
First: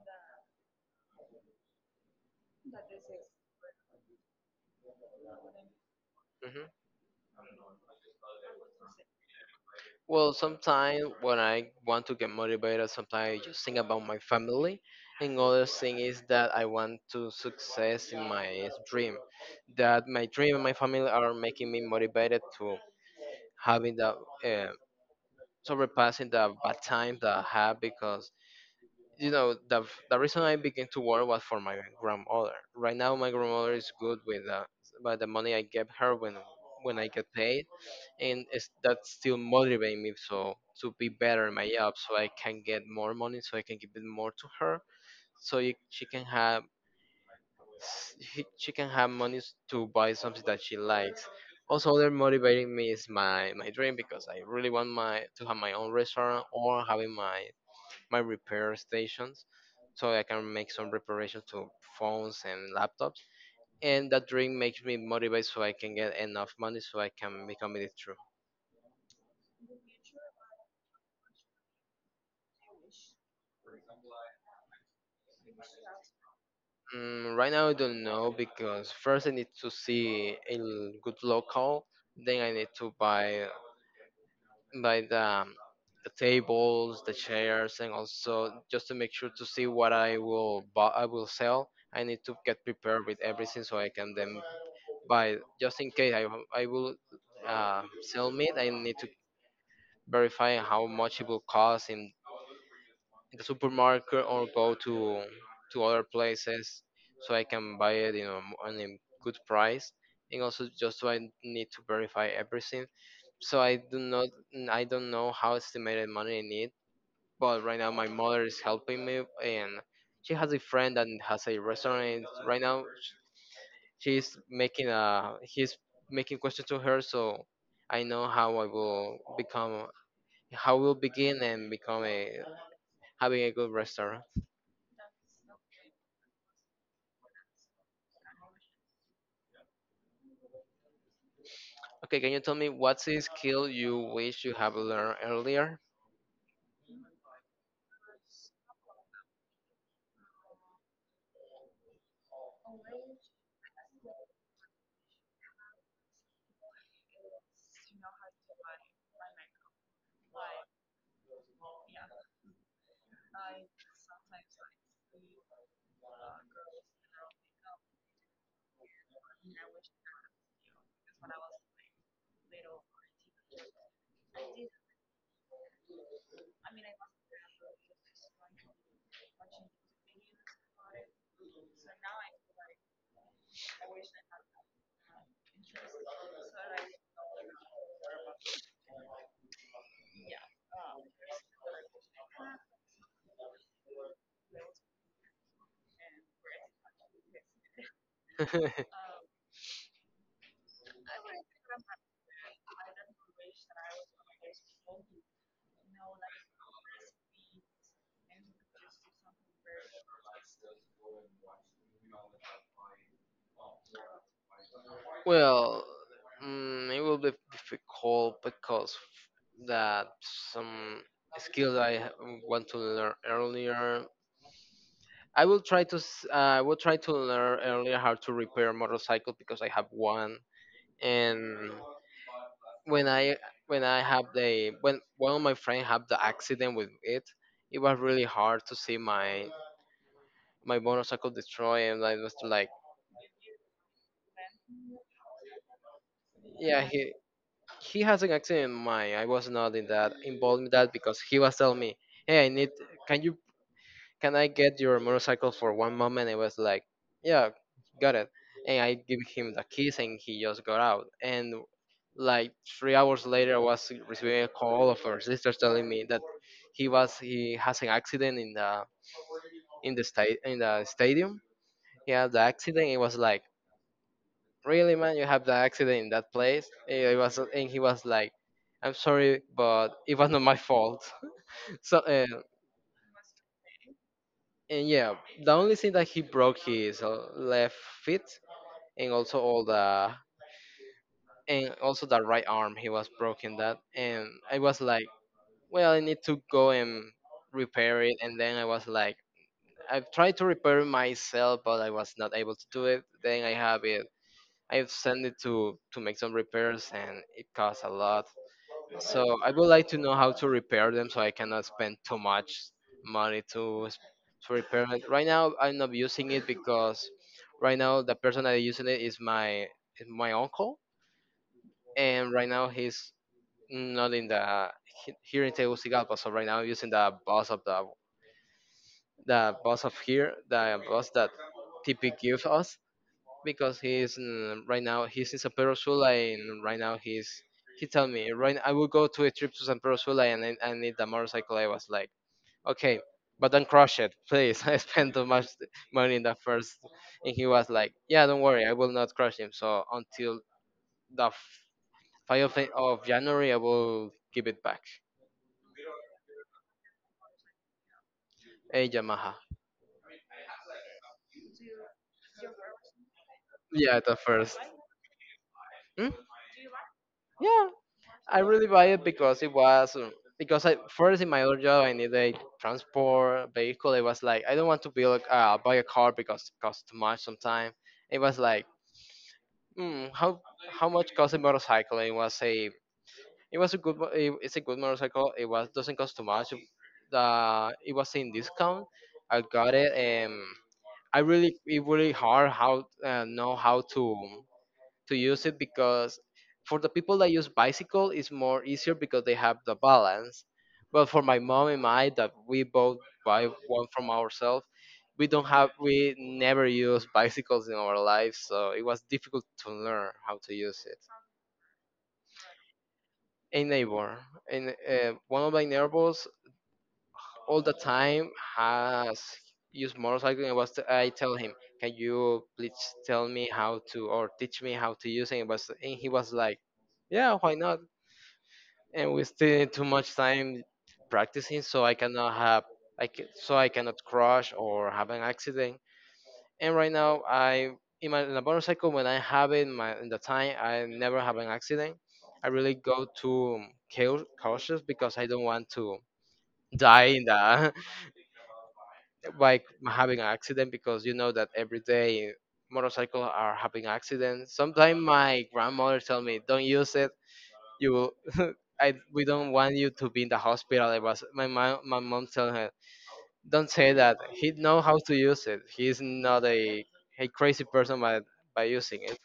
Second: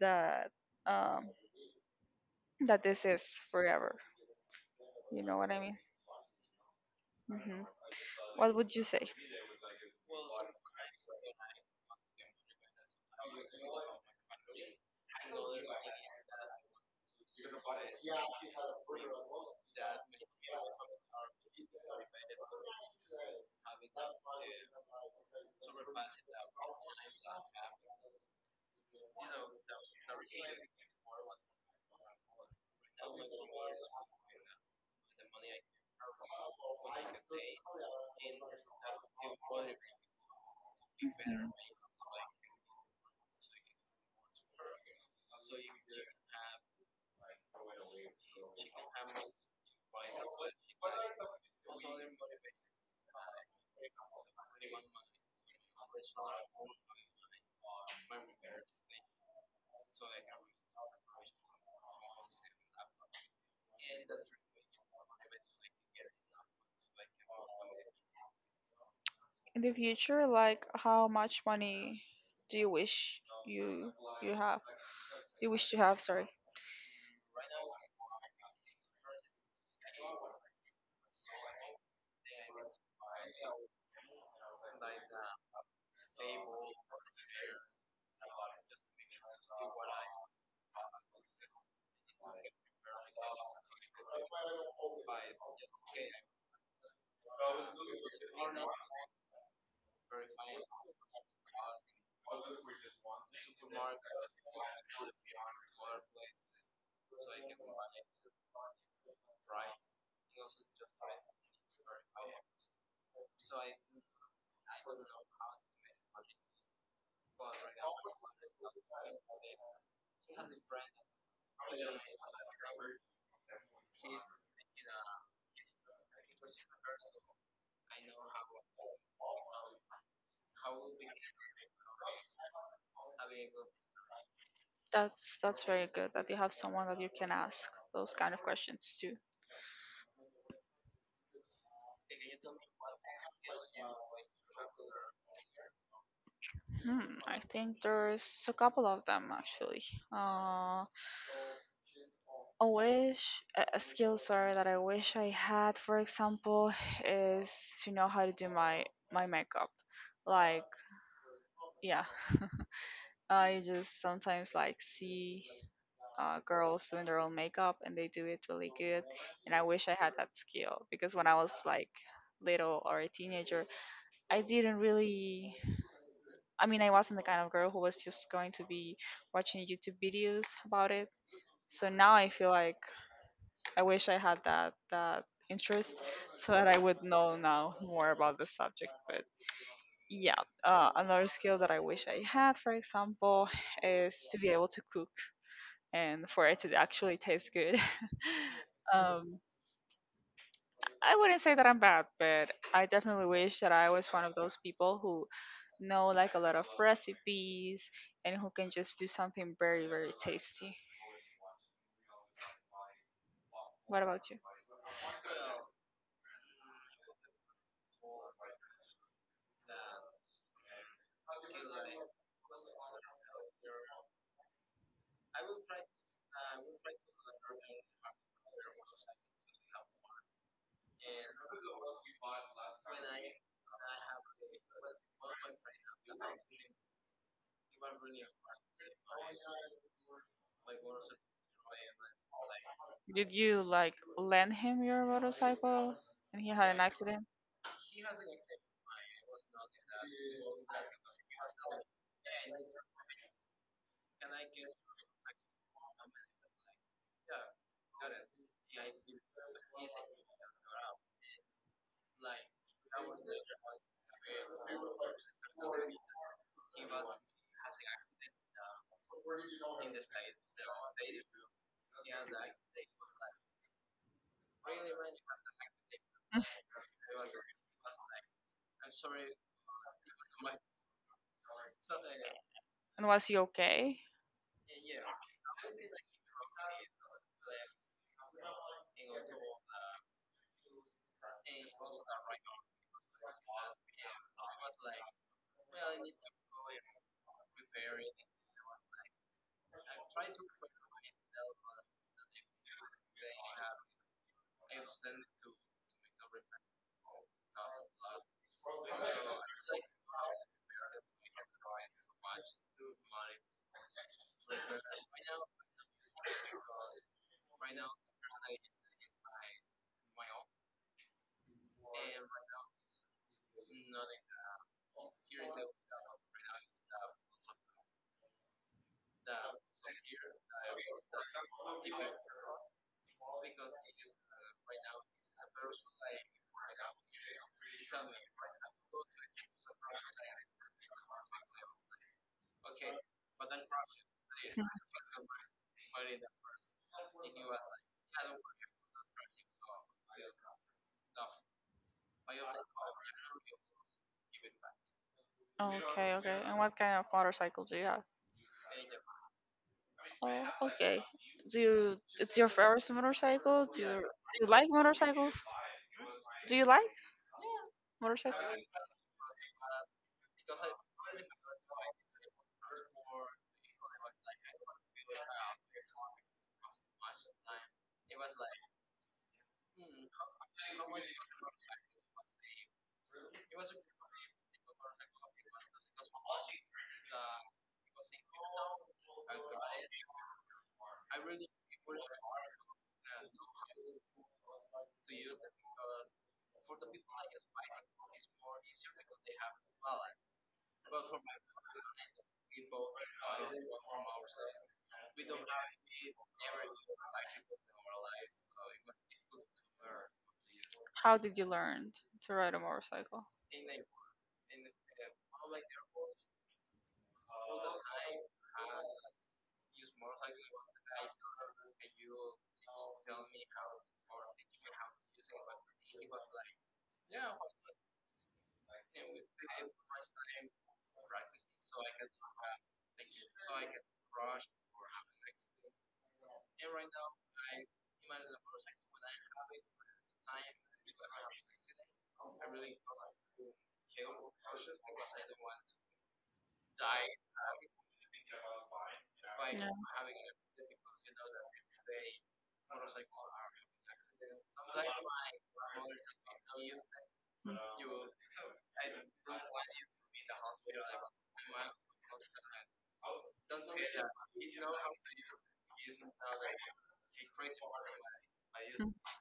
S1: that um, that this is forever. You know what I mean?
S2: Mm-hmm.
S1: Hmm. What would you say?
S2: Well, sometimes when I want to get motivated, sometimes I just think about my family. And other thing is that I want to success in my dream. That my dream and my family are making me motivated to having that, uh, surpassing the bad time that I have because you know the the reason I began to work was for my grandmother. Right now, my grandmother is good with, uh, by the money I give her when when I get paid, and it's, that's still motivating me so to be better in my job so I can get more money so I can give it more to her, so you, she can have s- he- she can have money to buy something that she likes. Also other motivating me is my my dream because I really want my to have my own restaurant or having my my repair stations so I can make some reparations to phones and laptops, and that dream makes me motivated so I can get enough money so I can become it true.
S1: In the future, like how much money do you wish you you have you wish to have sorry?
S2: Mm, right now I don't know because first I need to see a l- good local, then I need to buy buy the, um, the tables, the chairs, and also just to make sure to see what I will buy, I will sell. I need to get prepared with everything so I can then buy. Just in case I w- I will uh, sell meat, I need to verify how much it will cost in in the supermarket or go to to other places so I can buy it, you know, m- on a good price. And also just so I need to verify everything so I do not n- I don't know how estimated money I need, but right now my mother is helping me, and she has a friend that has a restaurant, and right now sh- she's making a he's making questions to her, so I know how I will become how will begin and become a having a good restaurant.
S1: that's that's very good that you have someone that you can ask those kind of questions to.
S2: Okay, can you tell me what's a skill you wish you have learned earlier?
S1: Hmm, I think there's a couple of them actually. Uh a wish a, a skill sorry that I wish I had, for example, is to know how to do my my makeup, like yeah. I just sometimes like see uh, girls doing their own makeup and they do it really good. And I wish I had that skill because when I was like little or a teenager, I didn't really. I mean, I wasn't the kind of girl who was just going to be watching YouTube videos about it. So now I feel like I wish I had that that interest so that I would know now more about the subject. But yeah, uh, another skill that I wish I had, for example, is to be able to cook, and for it to actually taste good.
S2: <laughs>
S1: <laughs> um, I wouldn't say that I'm bad, but I definitely wish that I was one of those people who know, like, a lot of recipes and who can just do something very, very tasty. What about you?
S2: Well, mm, it will be difficult because that some skills I ha- want to learn earlier. I will try to s- uh, I will try to learn earlier how to repair a motorcycle because I have one. And when I when I have the when one of my friends had the accident with it, it was really hard to see my my motorcycle destroyed, and I was like,
S1: Did you like lend him your motorcycle and he had
S2: yeah,
S1: an
S2: he
S1: accident?
S2: he has an accent in mind. I was not in that involved in that because he was telling me, "Hey, I need, can you, can I get your motorcycle for one moment?" I was like, yeah, got it. And I give him the keys and he just got out and, like, three hours later I was receiving a call of her sister telling me that he was he has an accident in the in the state in the stadium. He had the accident. It was like, really, man, you have the accident in that
S1: <laughs>
S2: place? Eh, it was, and he was like, "I'm sorry, but it was not my fault." <laughs> So, and,
S1: And was he okay?
S2: and yeah, the only thing that he broke his uh, left foot, and also all the and also the right arm. He was broken that, and I was like, well, I need to go and repair it. And then I was like, I've tried to repair it myself, but I was not able to do it. Then I have it, I've sent it to to make some repairs, and it costs a lot. So I would like to know how to repair them so I cannot spend too much money to s- to repair it. Right now I'm not using it because right now the person that is using it is my is my uncle, and right now he's not in the he- here in Tegucigalpa. So right now I'm using the bus of the the bus of here, the bus that T P gives us, because he's, mm, right now he's in San Pedro Sula, and right now he's, he tell me, right, I will go to a trip to San Pedro Sula and I, I need the motorcycle. I was like, okay, but don't crush it, please. <laughs> I
S1: <laughs>
S2: spent too much money in the first, and he was like, yeah, don't worry, I will not crush him. So until the five of of January, I will give it back.
S1: Okay, okay. And what kind of motorcycle do you have?
S2: A Yamaha.
S1: Oh, okay. Do you, it's your first motorcycle? Do you,
S2: Yeah, the
S1: do you
S2: first.
S1: like motorcycles?
S2: Hmm?
S1: Do you like
S2: Yeah, I
S1: motorcycles?
S2: really buy it because it was um, because I first in my old job I needed a transport vehicle. It was like, I don't want to build, uh, buy a car because it costs too much sometimes. It was like, mm, how how much cost a motorcycle? It was a, it was a good mo- it, it's a good motorcycle. It was doesn't cost too much. The, it was in discount. I got it, and I really, it really hard how, uh, know how to to use it, because for the people that use bicycle it's more easier because they have the balance, but for my mom and I that we both buy one from ourselves, we don't have, we never use bicycles in our lives, so it was difficult to learn how to use it.
S1: How did you learn to ride a motorcycle?
S2: A neighbor, and uh, one of my neighbors, all the time has used motorcycle, and was t- I tell him, can you please tell me how to, or teach me how to use it? And, was, and he was like, yeah, why not? And we spend too much time practicing so I cannot have, i can, so I cannot crash or have an accident. And right now I, in my, in a motorcycle, when I have it in my, in the time, I never have an accident. I really go to cau- cautious because I don't want to die in the <laughs> by
S1: Yeah.
S2: having an accident, because you know that every day motorcycles are having accidents. Sometimes my grandmother tell me, don't use it,
S1: Mm.
S2: you, <laughs> I, we don't want you to be in the hospital. It was my mom. My mom telling her, "Don't say that. He know how to use it. He's not a a crazy person by by
S1: Mm.
S2: using it."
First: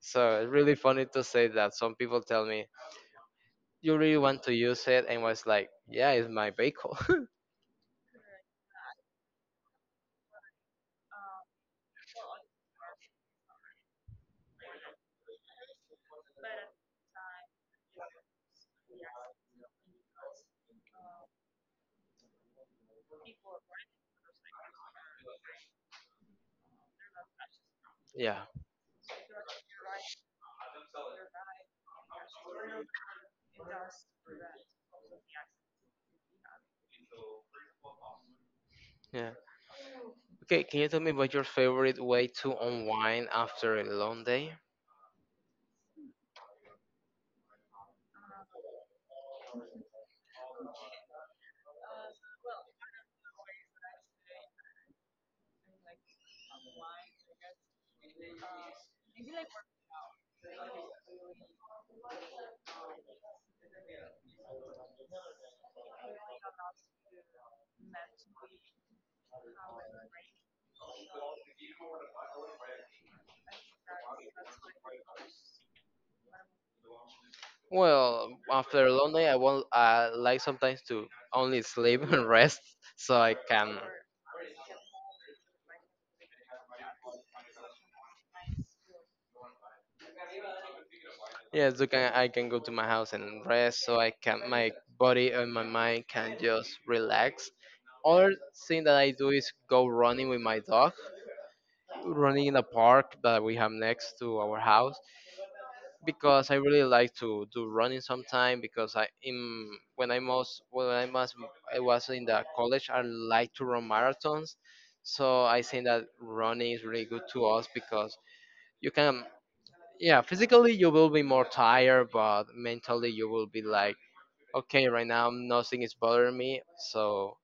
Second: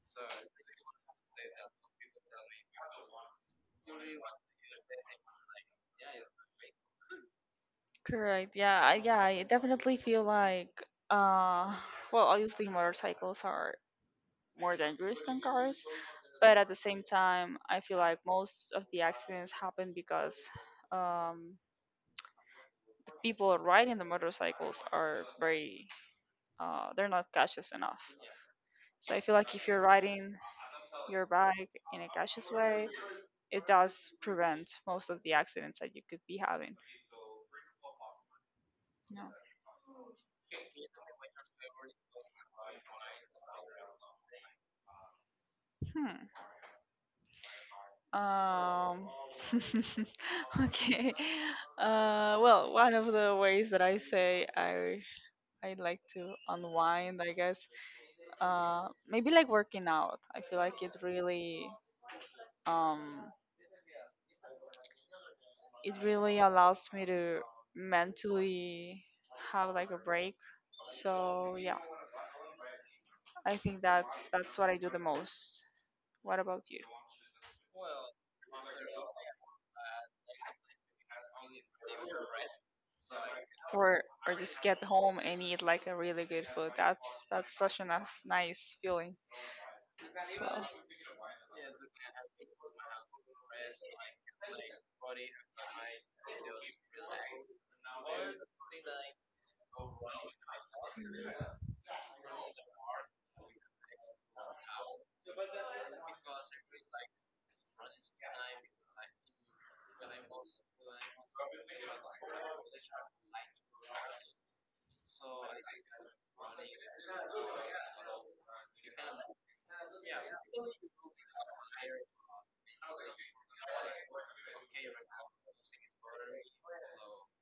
S2: So it's really funny to say that. Some people tell me, "You really want to use it?" And I was like, "Yeah, it's my vehicle."
S1: Correct. Yeah. I- Yeah. I definitely feel like, uh, well, obviously motorcycles are more dangerous than cars, but at the same time, I feel like most of the accidents happen because, um, people riding the motorcycles are very, uh, they're not cautious enough.
S2: <laughs> Yeah,
S1: So I feel like if you're riding your bike in a cautious way, it does prevent most of the accidents that you could be having. No.
S2: yeah. Okay, can you tell me about your favorite way to unwind after a long day?
S1: Hmm. Um. <laughs> Okay. Uh. Well, one of the ways that I say I I like to unwind, I guess. Uh. Maybe like working out. I feel like it really um it really allows me to mentally have like a break. So yeah, I think that's that's what I do the most. What about you?
S2: Well, after a long day, I will, uh, like sometimes to only sleep <laughs> and rest, so I can.
S1: Or or just get home and eat like a really good food. That's that's such a nice, nice feeling as well.
S2: Yeah, so can, I can go to my house and rest, so I can, my body and my mind can just relax. Other thing that I do is go running with my dog, running in the park that we have next to our house, because I really like to do running sometime. Because I, in when I, most when I was, I was in the college, I like to run marathons, so I think that running is really good to us, because you can, yeah, physically you will be more tired, but mentally you will be like, okay, right now nothing is bothering me, so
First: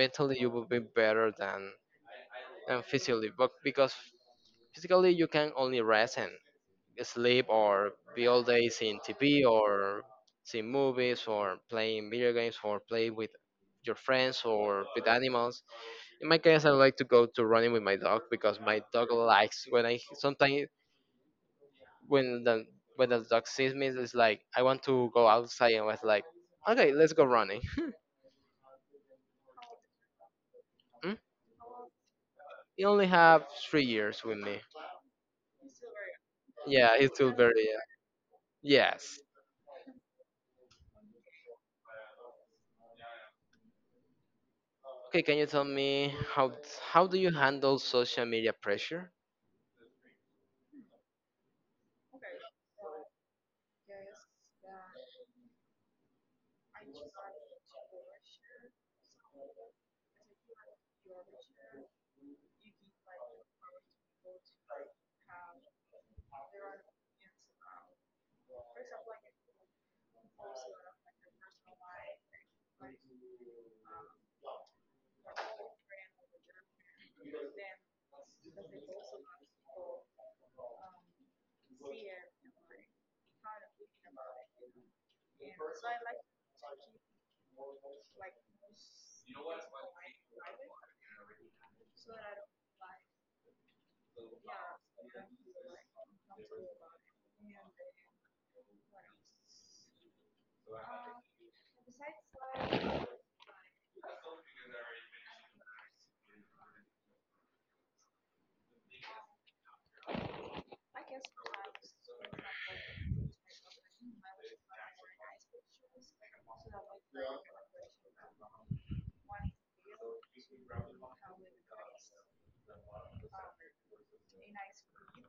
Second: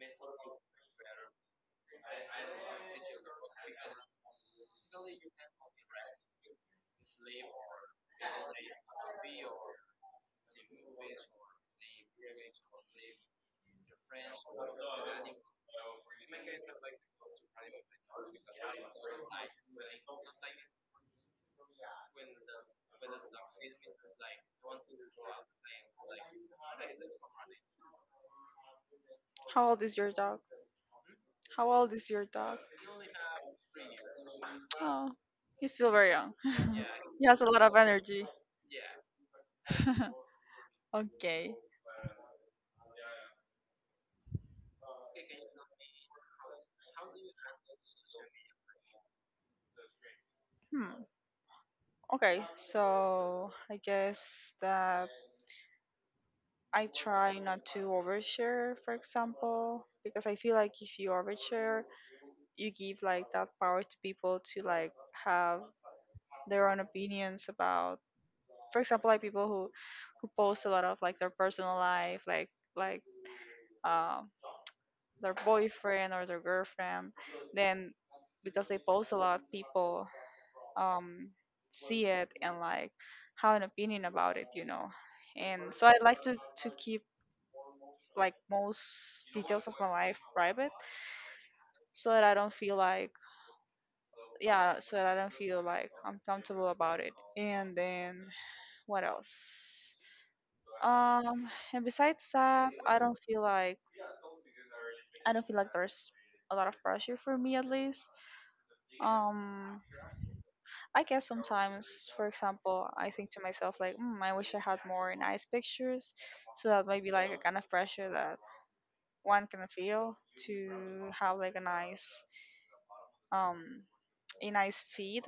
S2: mentally you will be better than than physically, but because physically you can only rest and sleep, or be all day seeing T V, or seeing movies, or playing video games, or play with your friends or with animals. In my case, I like to go to running with my dog because my dog likes when I sometimes, when the when the dog sees me, it's like, I want to go outside, and was like, okay, let's go running.
S1: How old is your dog?
S2: <laughs>
S1: How old is your dog?
S2: He only have three years with me.
S1: Oh, he's still very young. <laughs>
S2: Yeah, he's
S1: He
S2: still
S1: has a lot
S2: very
S1: of
S2: young.
S1: energy.
S2: Yes.
S1: <laughs> Okay.
S2: Okay, can you tell me how how do you handle social media pressure?
S1: Hmm. Okay. So I guess that I try not to overshare, for example, because I feel like if you overshare, you give like that power to people to like have their own opinions about, for example, like people who who post a lot of like their personal life, like like um their boyfriend or their girlfriend, then because they post a lot, people, um, see it and like have an opinion about it, you know. And so I like to, to keep like most details of my life private so that I don't feel like yeah, so that I don't feel like I'm comfortable about it. And then what else? Um, and besides that, I don't feel like I don't feel like there's a lot of pressure for me at least. Um, I guess sometimes, for example, I think to myself like, mm, I wish I had more nice pictures, so that might be like a kind of pressure that one can feel to have like a nice, um, a nice feed.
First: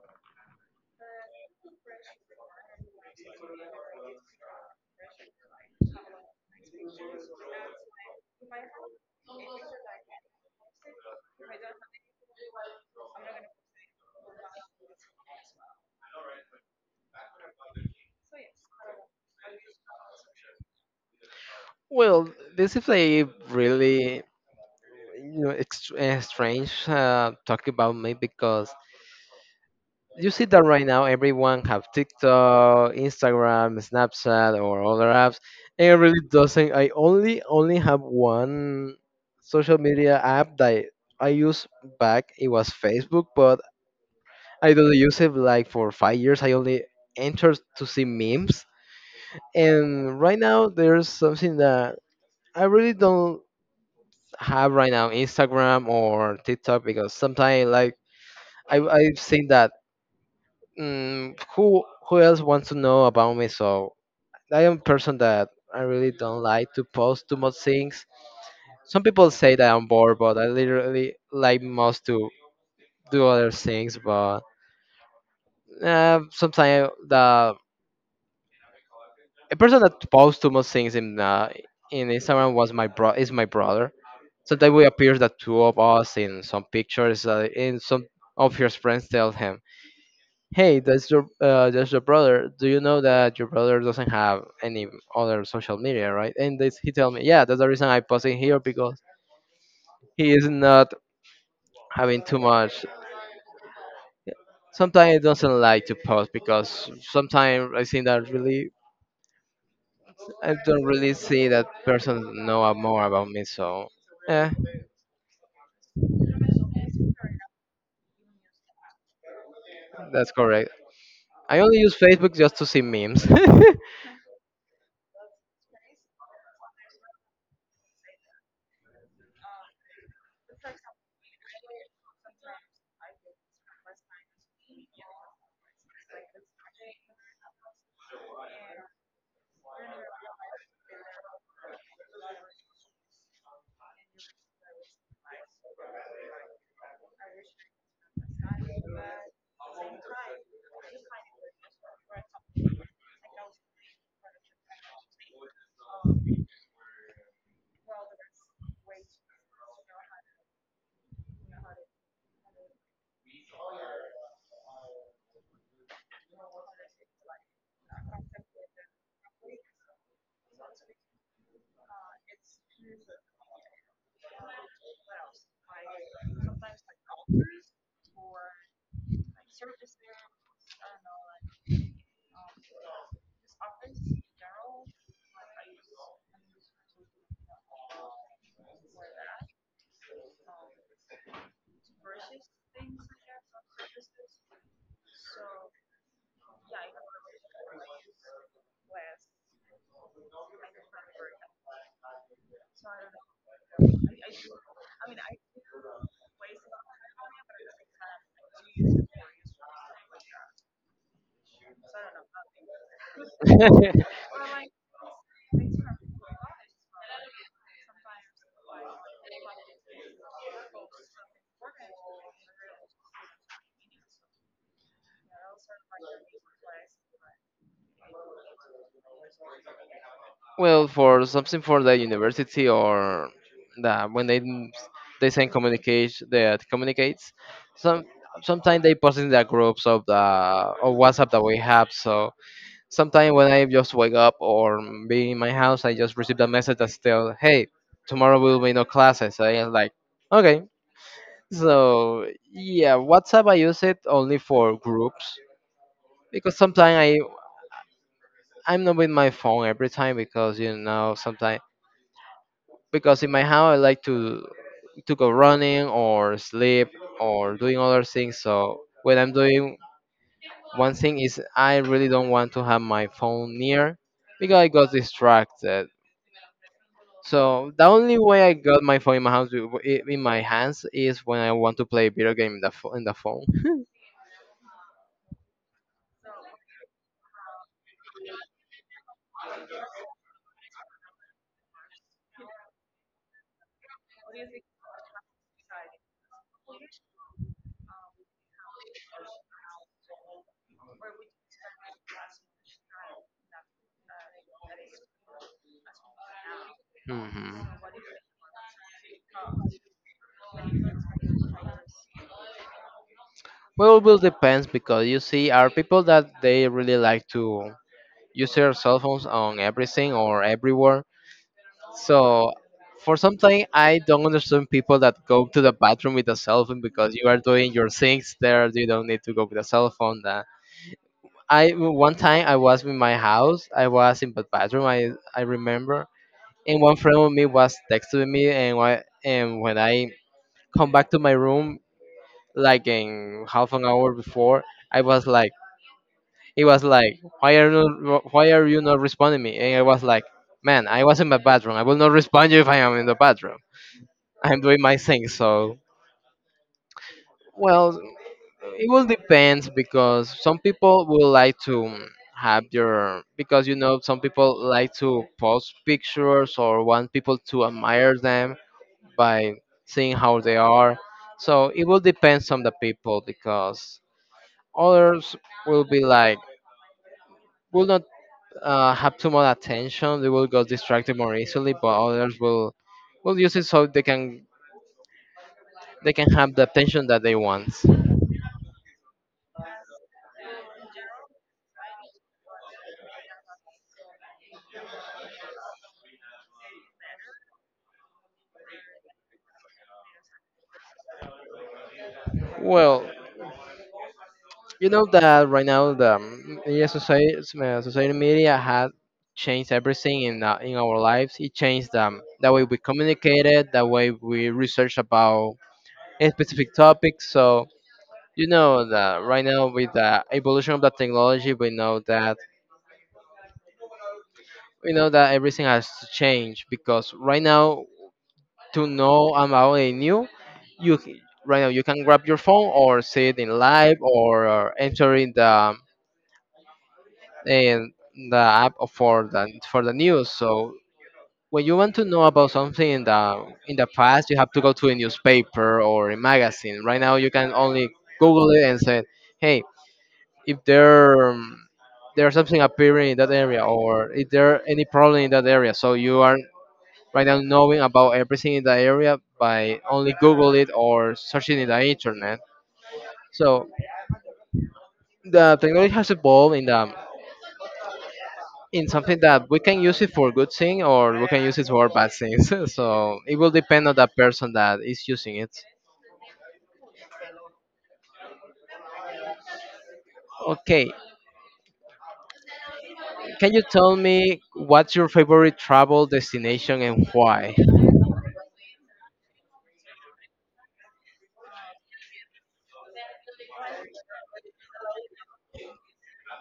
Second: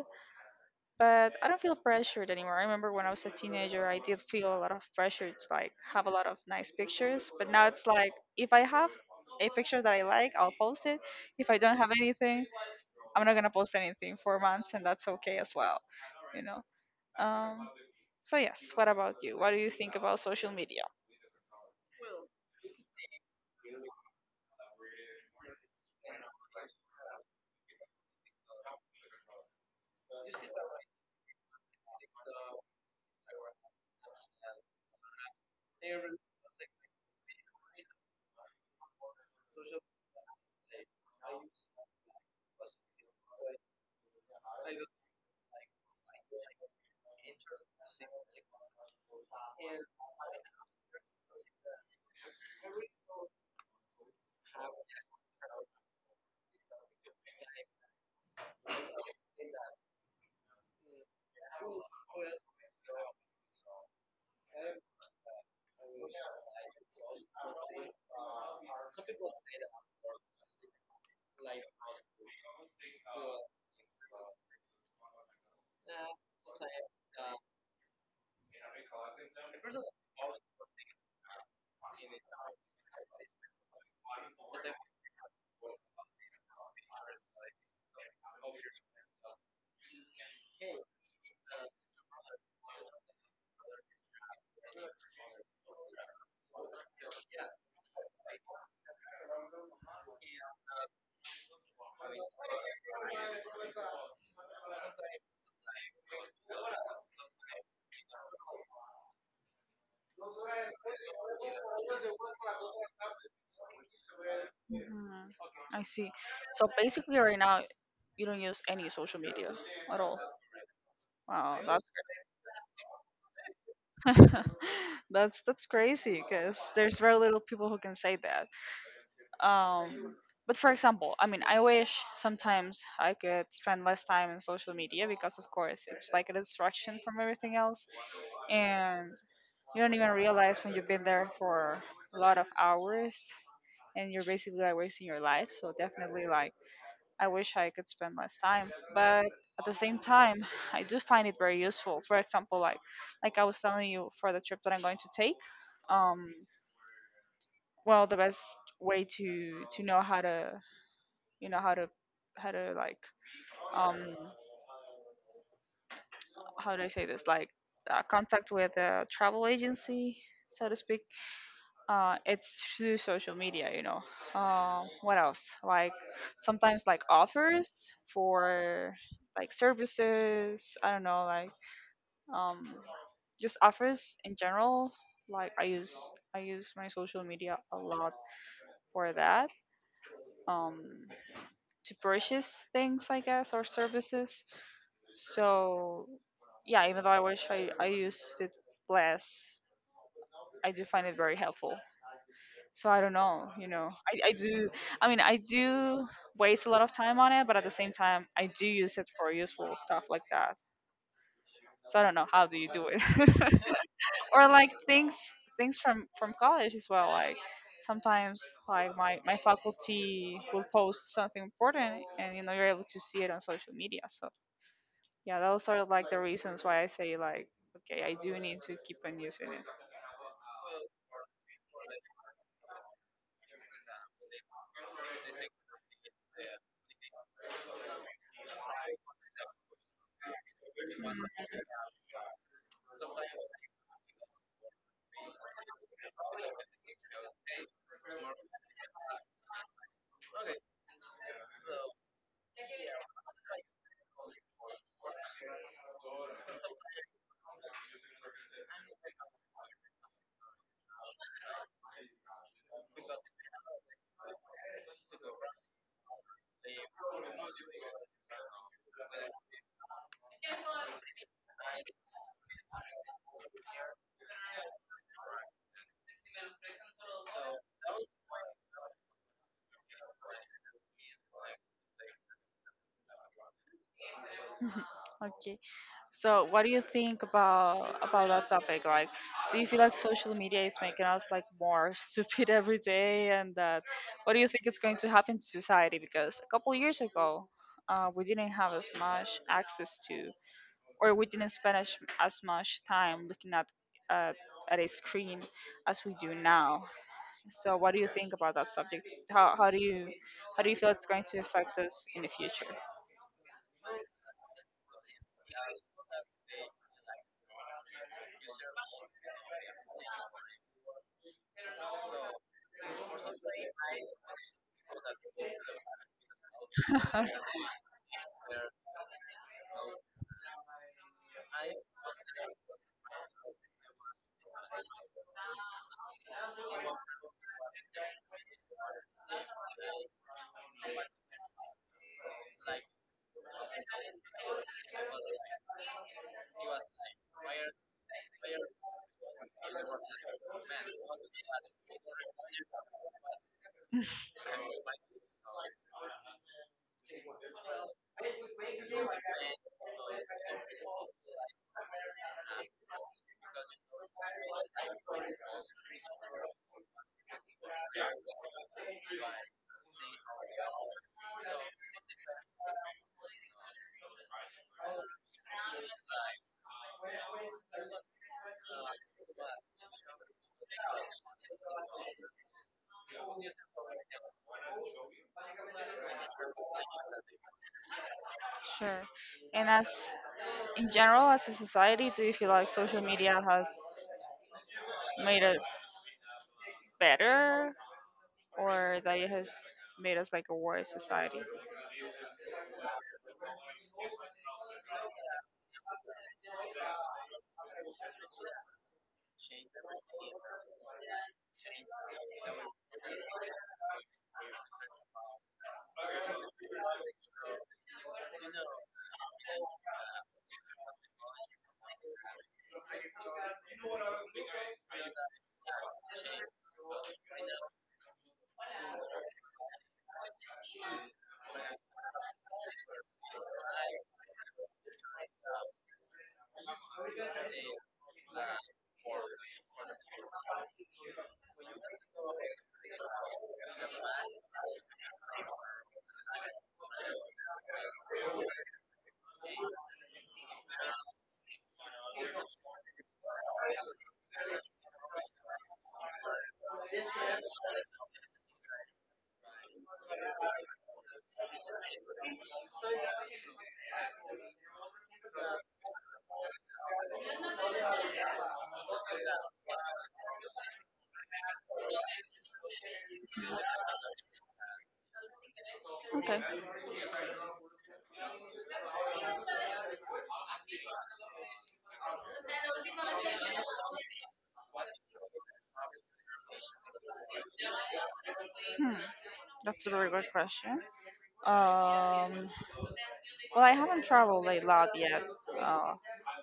S1: But I don't feel pressured anymore. I remember when I was a teenager, I did feel a lot of pressure to like have a lot of nice pictures. But now it's like if I have a picture that I like, I'll post it. If I don't have anything, I'm not gonna post anything for months, and that's okay as well. You know. Um, so yes, what about you? What do you think about social media?
S2: Well, this is a really, you know, ext- uh, strange uh, talk about me, because you see that right now everyone have TikTok, Instagram, Snapchat, or other apps. And it really doesn't. I only only have one social media app that I use back. It was Facebook, but I don't use it like for five years. I only entered to see memes. And right now, there's something that I really don't have right now, Instagram or TikTok, because sometimes, like, I, I've seen that, mm, who who else wants to know about me? So I am a person that I really don't like to post too much things. Some people say that I'm bored, but I literally like most to do other things. But, uh, sometimes the, a person that posts too much things in, uh, in Instagram was my bro, is my brother. Sometimes we appear the two of us in some pictures. Uh, in some of your friends tell him, "Hey, that's your, uh, that's your brother. Do you know that your brother doesn't have any other social media, right?" And this, he tell me, "Yeah, that's the reason I post it here, because he is not having too much." Sometimes he doesn't like to post because sometimes I think that really I don't really see that person know more about me, so. eh,
S1: Mhm. I see. So basically, right now, you don't use any social media at all.
S2: That's correct.
S1: Wow,
S2: I only use Facebook just to see memes.
S1: <laughs> that's that's crazy because there's very little people who can say that. Um, but for example, I mean, I wish sometimes I could spend less time on social media because, of course, it's like a distraction from everything else, and you don't even realize when you've been there for a lot of hours, and you're basically like wasting your life. So definitely, like I wish I could spend less time, but at the same time, I do find it very useful. For example, like like I was telling you for the trip that I'm going to take, um, well, the best way to to know how to you know how to how to like um how do I say this, like uh, contact with a travel agency, so to speak. Uh it's through social media, you know. Uh, what else, like sometimes like offers for like services, I don't know, like um, just offers in general. Like I use I use my social media a lot for that, um, to purchase things, I guess, or services. So yeah, even though I wish I I used it less, I do find it very helpful. So I don't know, you know, I, I do. I mean, I do waste a lot of time on it, but at the same time, I do use it for useful stuff like that. So I don't know. How do you do it? <laughs>
S2: <laughs>
S1: Or like things things from from college as well, like sometimes like my my faculty will post something important, and you know you're able to see it on social media. So yeah, those are like the reasons why I say like okay, I do need to keep on using it.
S2: Well, for something for the university, or the when they they send communication that communicates, some, sometimes they post in the groups of the, of WhatsApp that we have. So sometimes when I just wake up or be in my house, I just receive a message that still, hey, tomorrow will be no classes. I am like, okay. So yeah, WhatsApp I use it only for groups, because sometimes I'm not with my phone every time, because, you know, sometimes because in my house I like to to go running or sleep or doing other things. So when I'm doing one thing is, I really don't want to have my phone near because I got distracted. So the only way I got my phone in my house, w- i- in my hands is when I want to play video game in the pho- in the phone.
S1: <laughs> Okay. So, what do you think about about that topic? Like, do you feel like social media is making us like more <laughs> stupid every day, and that what do you think is going to happen to society? Because a couple years ago, uh, we didn't have as much access to, or we didn't spend as, as much time looking at uh, at a screen as we do now.
S2: Hmm.
S1: So, what do you think about that subject? How how do you how do you feel it's going to affect us in the future?
S2: Well, it will depends because you see, are people that they really like to use their cell phones on everything or everywhere. So, for some time, I don't understand people that go to the bathroom with a cell phone, because you
S1: <laughs>
S2: are doing your things there. You don't need to go with a cell phone. That, I one time I was in my house. I was in the bathroom. I I remember, and one friend of me was texting me, and why, and when I come back to my room, like in half an hour before, I was like, it was like, why are you, why are you not responding me? And I was like, man, I was in my bathroom, I will not respond you if I am in the bathroom, I'm doing my thing. So, well, it will depend because some people will like to have your, because you know, some people like to post pictures or want people to admire them by seeing how they are. So it will depend on the people, because others will be like, will not, uh, have too much attention. They will get distracted more easily, but others will, will use it so they can, they can have the attention that they want.
S1: Sure. And as in general, as a society, do you feel like social media has made us better or that it has made us like a worse society?
S2: Well, you know that right now the, um, yeah, society, uh, society media has changed everything in, uh, in our lives. It changed, um, the way we communicated, the way we research about a specific topic. So, you know that right now with the evolution of the technology, we know that we know that everything has to change because right now, to know about a new, you c- right now you can grab your phone or see it in live, or, or enter in the in the app for the for the news. So when you want to know about something in the in the past, you have to go to a newspaper or a magazine. Right now you can only Google it and say, "Hey, if there um, there's something appearing in that area, or if there any problem in that area?" So you are right now knowing about everything in the area by only google it or searching in the internet. So the technology has evolved in the in something that we can use it for good thing, or we can use it for bad things. <laughs> So it will depend on the person that is using it.
S1: Okay.
S2: Okay, can you tell me what's your favorite travel destination and why?
S1: Hmm. That's a very good question. Um, well, I haven't traveled a lot yet. Uh,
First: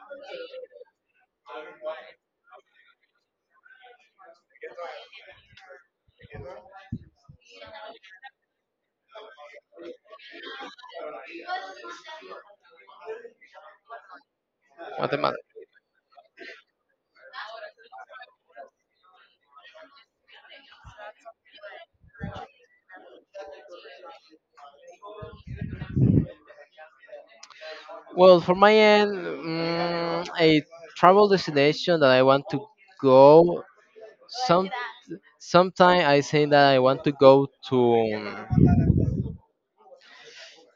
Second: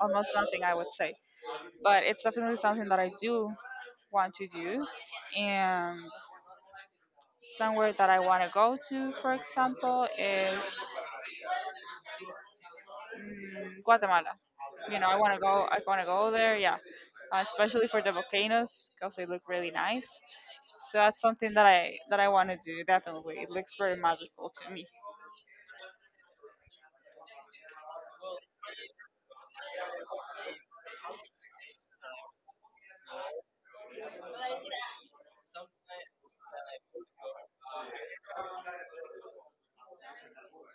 S1: almost nothing, I would say. But it's definitely something that I do want to do. And somewhere that I want to go to, for example, is mm, Guatemala. You know, I want
S2: Guatemala.
S1: to go. I want to go there. Yeah, uh, especially for the volcanoes because they look really nice. So that's something that I that I want to do. Definitely, it looks very magical to me.
S2: Well, for my end, mm, a travel destination that I want to go. Some sometime I say that I want to go to.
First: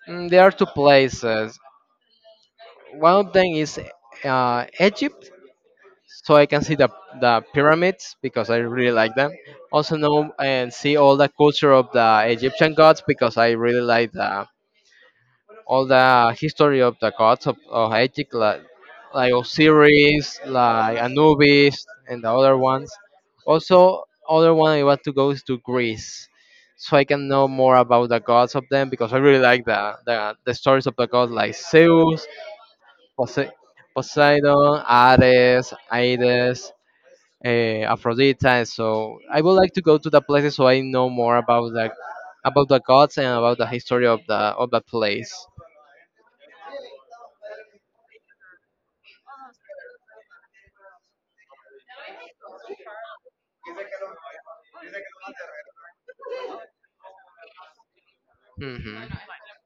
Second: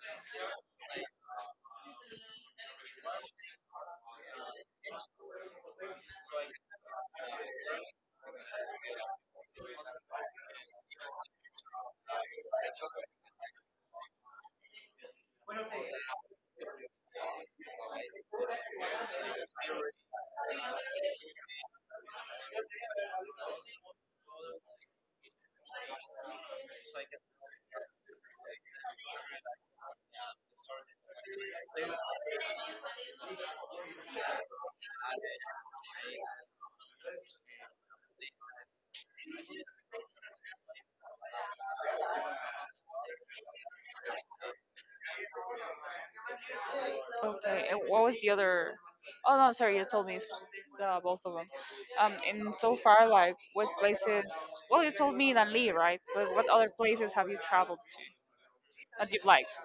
S2: mm, There are two places. One of them is uh, Egypt, so I can see the the pyramids because I really like them. Also know and see all the culture of the Egyptian gods because I really like the all the history of the gods of, of Egypt, like, like Osiris, like Anubis, and the other ones. Also, other one I want to go is to Greece, so I can know more about the gods of them because I really like the the, the stories of the gods like Zeus, Pose- Poseidon, Ares, Hades. Uh, Aphrodite, and so I would like to go to the places so I know more about the about the gods and about the history of the of the place.
S1: Okay, and what was the other? Oh no, sorry, you told me uh, both of them. Um, and so far, like what places? Well, you told me Danli, right? But what other places have you traveled to
S2: Hmm.
S1: that you have liked?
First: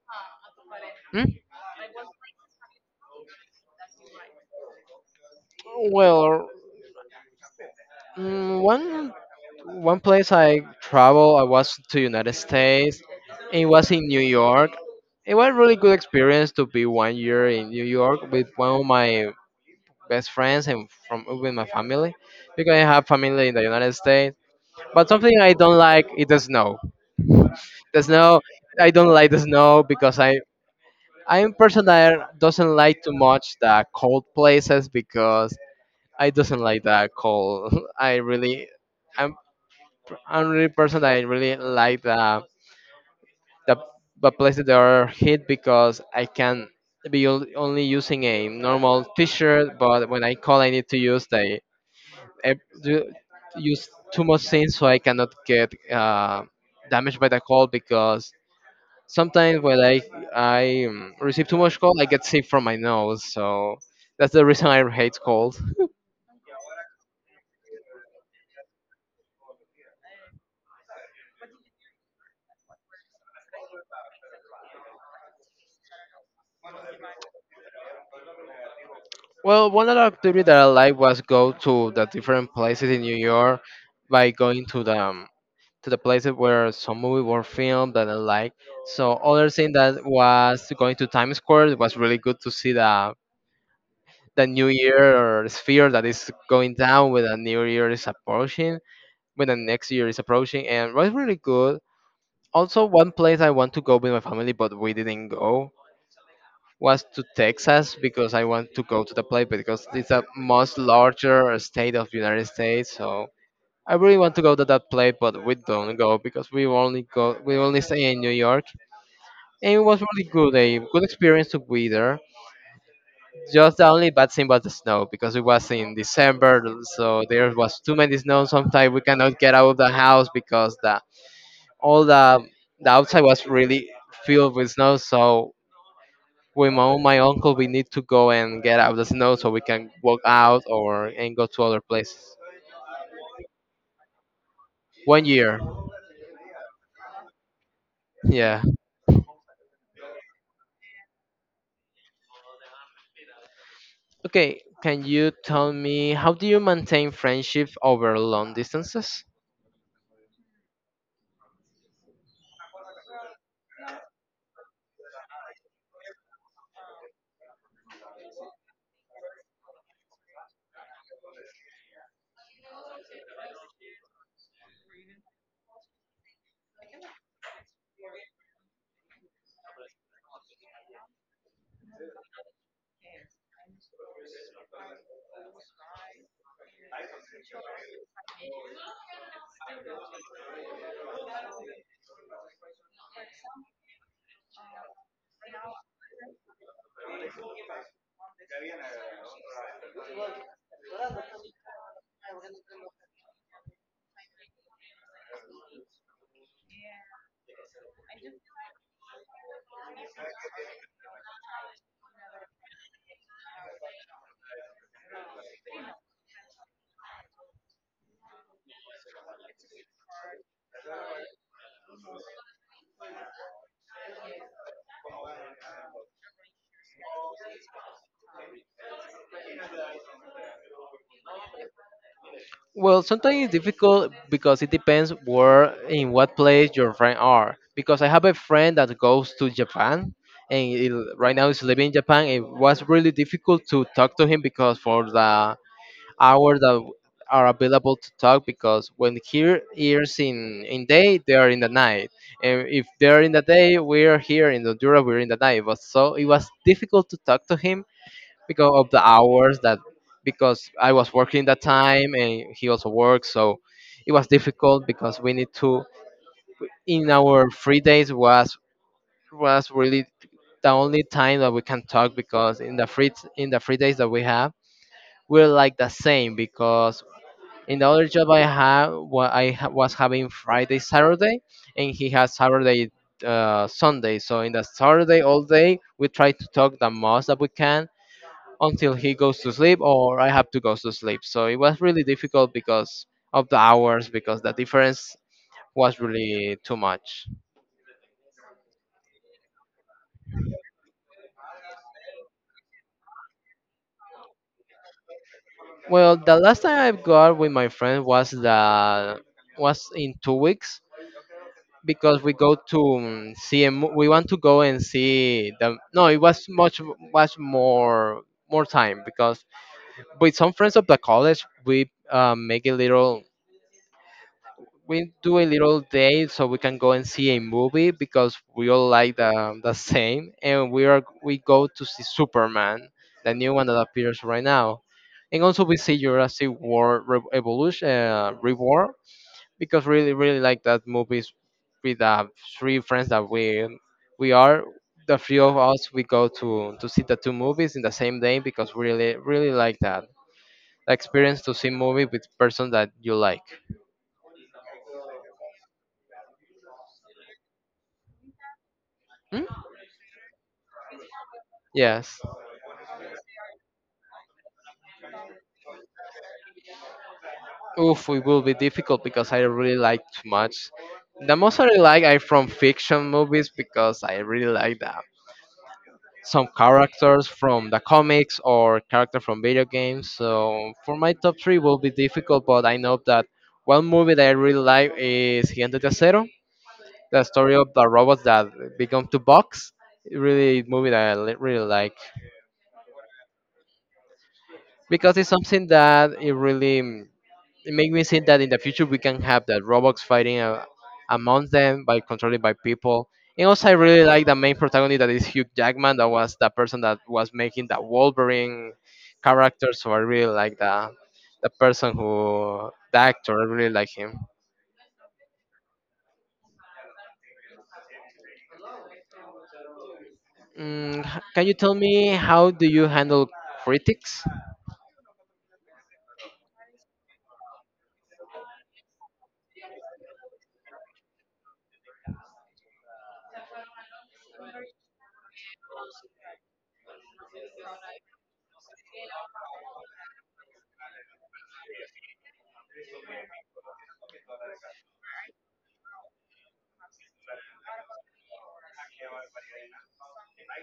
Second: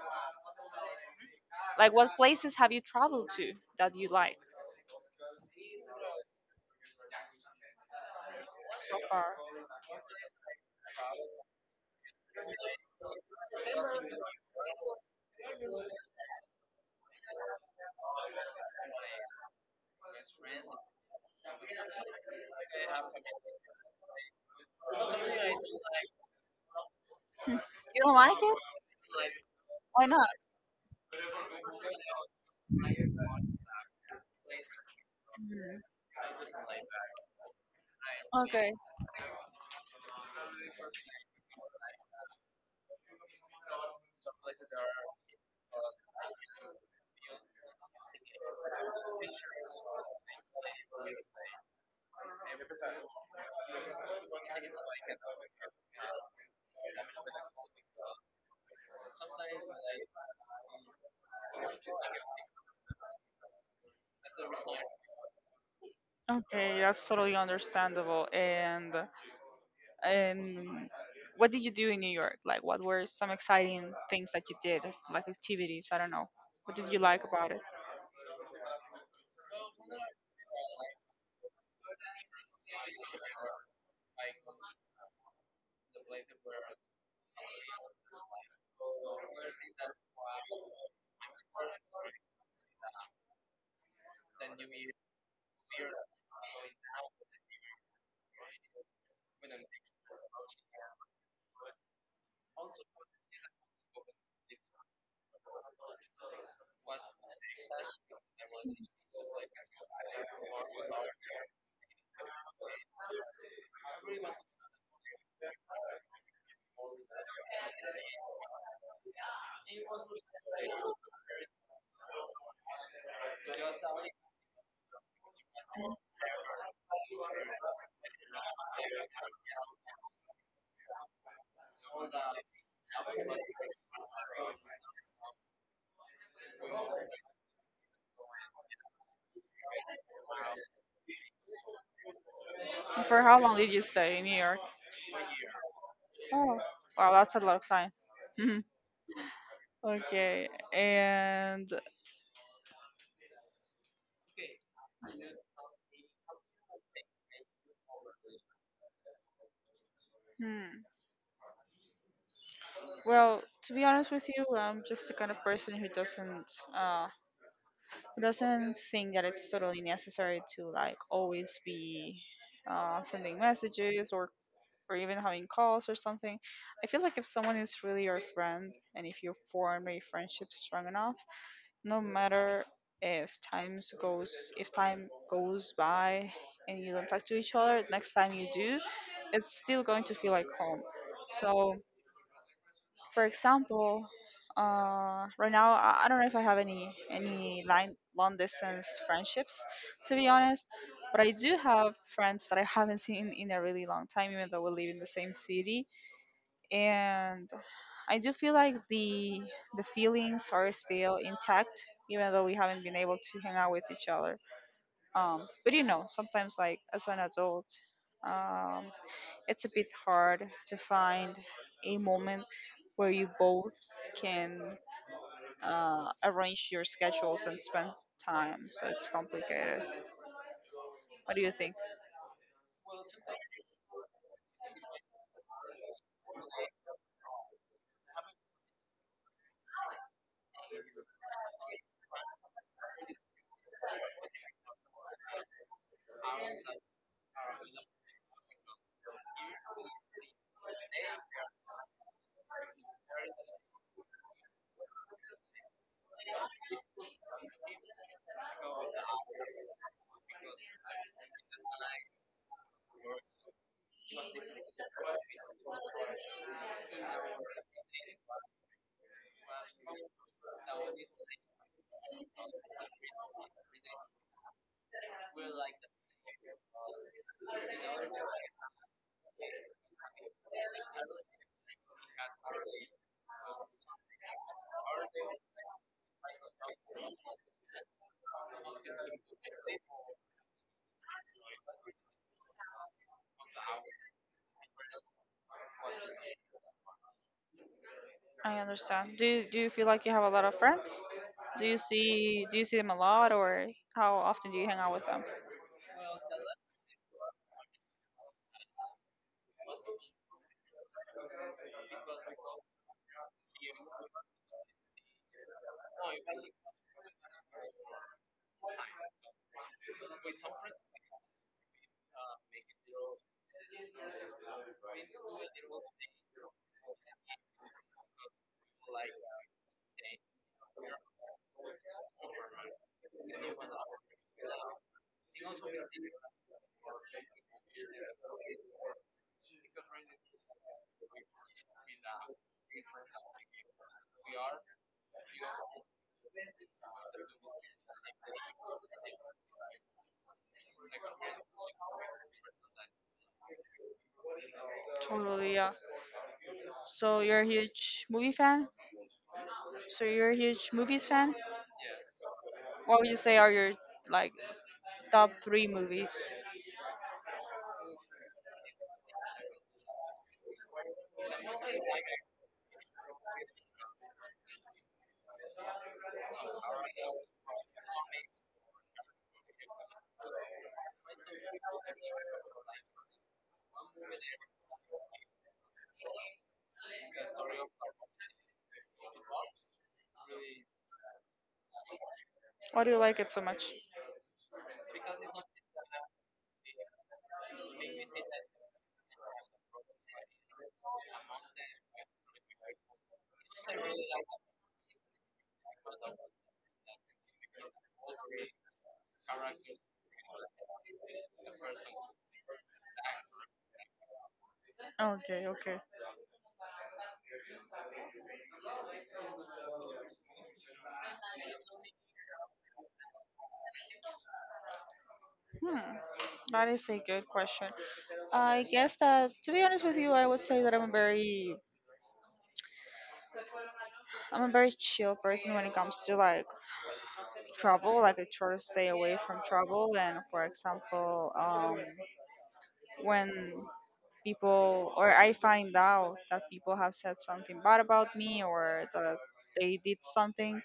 S2: Mm?
S1: Like, what places have you traveled to that you like
S2: Well, mm,
S1: so
S2: one
S1: far?
S2: one place I travel, I was to United States. It was in New York. It was really good experience to be one year in New York with one of my best friends and from with my family because I have family in the United States. But something I don't like is the snow.
S1: You
S2: The
S1: don't like
S2: snow,
S1: it?
S2: I don't like the snow
S1: Why
S2: because
S1: not?
S2: I I'm a person that doesn't like too much the cold places because
S1: Mhm.
S2: I doesn't like the cold. <laughs> I really.
S1: Okay.
S2: I'm. Pr- only person that I really like the the, the places that are hit because I can be ol- only using a normal T-shirt, but when I call, I need to use the I do- use too much things so I cannot get uh, damaged by the cold because sometimes when I I um, receive too much cold, I get sick from my nose. So that's the reason I hate cold.
S1: Okay, that's totally understandable. And and what did you do in New York? Like, what were some exciting things that you did, like activities? I don't know. What did you like about it?
S2: Well, one other activity that I like was go to the different places in New York by going to the um, to the places where some movie were filmed that I like. So other thing that was going to Times Square it was really good to see the the New Year or sphere that is going down with the New Year is approaching, when the next year is approaching, and was really good. Also, one place I want to go with my family, but we didn't go was to Texas because I want to go to the place because it's a much larger state of United States. So I really want to go to that place, but we don't go because we only go we only stay in New York, and it was really good, a good experience to be there. Just the only bad thing was the snow because it was in December, so there was too many snow. Sometimes we cannot get out of the house because the all the the outside was really filled with snow. So with my own, my uncle, we need to go and get out of the snow so we can walk out or and go to other places.
S1: And for how long did you stay in New York?
S2: One year,
S1: Oh. Wow, that's a lot of time. <laughs>
S2: yeah.
S1: Okay, and
S2: Okay, can you tell me how do you maintain friendship over long distances?
S1: hmm, well, to be honest with you, I'm just the kind of person who doesn't uh, who doesn't think that it's totally necessary to like always be uh, sending messages or or even having calls or something. I feel like if someone is really your friend and if you form a friendship strong enough, no matter if times goes if time goes by and you don't talk to each other, next time you do, it's still going to feel like home. So for example, uh, right now I, I don't know if I have any any line, long distance friendships, to be honest. But I do have friends that I haven't seen in a really long time, even though we live in the same city. And I do feel like the the feelings are still intact, even though we haven't been able to hang out with each other. Um, but you know, sometimes like as an adult. Um, it's a bit hard to find a moment where you both can uh, arrange your schedules and spend time. So it's complicated. What do you think?
S2: Well, sometimes it's difficult because it depends where in what place your friend are. Because I have a friend that goes to Japan and he, right now is living in Japan. It was really difficult to talk to him because for the hours that w- are available to talk because when here ears in in day they are in the night, and if they're in the day we're here in the Honduras we're in the night, but so it was difficult to talk to him because of the hours that because I was working that time and he also worked, so it was difficult because we need to in our free days was was really the only time that we can talk because in the free in the free days that we have we're like the same because in the other job I have, what I ha- was having Friday, Saturday, and he has Saturday, uh, Sunday. So in the Saturday all day, we try to talk the most that we can until he goes to sleep or I have to go to sleep. So it was really difficult because of the hours, because the difference was really too much.
S1: I understand. Do you, do you feel like you have a lot of friends? Do you see do you see them a lot, or how often do you hang out with them?
S2: Well, the last time I got with my friend was the was in two weeks because we go to um, see a mo- we want to go and see the no, it was much much more more time because with some friends of the college we uh, make a little we do a little day so we can go and see a movie because we all like the, the same and we are we go to see Superman, the new one that appears right now, and also we see Jurassic World Re- evolution uh, reward because really really like that movies with uh, three friends that we we are the three of us we go to to see the two movies in the same day because we really really like that, the experience to see movie with person that you like.
S1: Totally, yeah. So you're a huge movie fan?
S2: Hmm?
S1: So you're a huge movies fan?
S2: Yes.
S1: What would you say are your like top three movies?
S2: Oof, it will be difficult because I really like too much. The most I really like are from fiction movies because I really like them, some characters from the comics or character from video games. So for my top three will be difficult, but I know that one movie that I really like is Gigante de Acero, the story of the robots that become two box. Really movie that I li- really like
S1: Why do you like it so much?
S2: because it's something that it really mm, it made me think that in the future we can have that robots fighting uh, amongst them by controlling by people. And also, I really like the main protagonist that is Hugh Jackman. That was the person that was making the Wolverine character. So I really like the the person who the actor. I really like him.
S1: Okay, okay.
S2: Mm, h- can you tell me how do you handle critics?
S1: Hmm, that is a good question. I guess that to be honest with you, I would say that I'm a very I'm a very chill person when it comes to like trouble. Like I try to stay away from trouble. And for example, um, when people or I find out that people have said something bad about me or that they did something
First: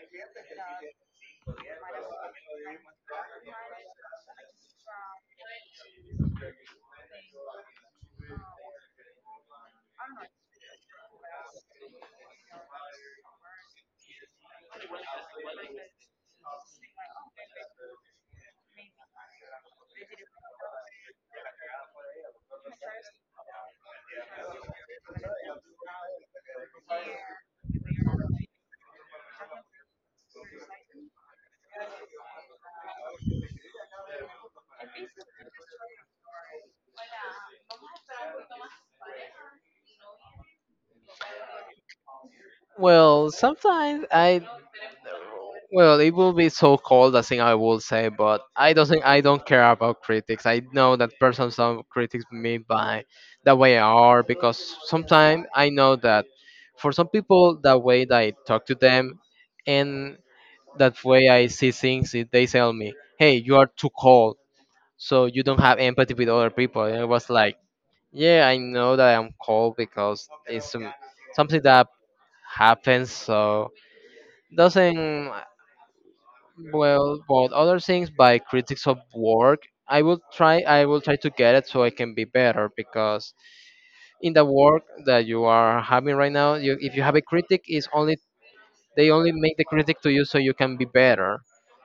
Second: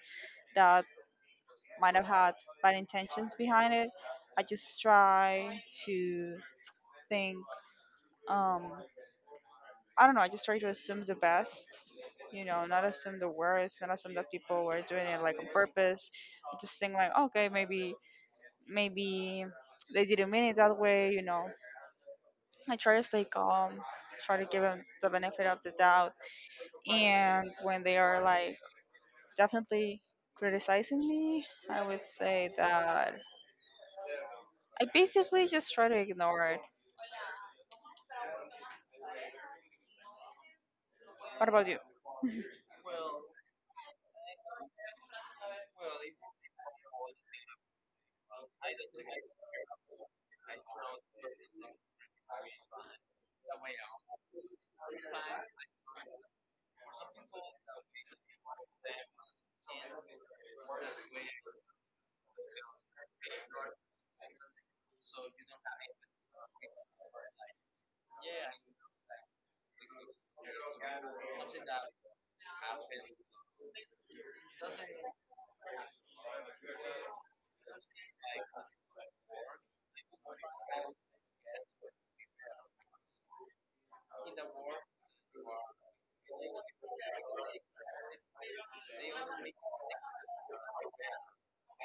S1: that might have had bad intentions behind it. I just try to think, um, I don't know, I just try to assume the best, you know, not assume the worst, not assume that people were doing it like on purpose. I just think like, okay, maybe, maybe they didn't mean it that way, you know. I try to stay calm, try to give them the benefit of the doubt. And when they are like definitely criticizing me, I would say that I basically just try to ignore it. What about you?
S2: Well, sometimes I Well, it will be so cold. I think I will say, but I don't think I don't care about critics. I know that person some critics me by the way I are because sometimes I know that for some people the way that I talk to them and that way I see things, it- they tell me, "Hey, you are too cold, so you don't have empathy with other people." And I was like, "Yeah, I know that I'm cold because it's um, something that happens." So doesn't. Well, but other things by critics of work, i will try i will try to get it so I can be better because in the work that you are having right now you, if you have a critic is only they only make the critic to you so you can be better.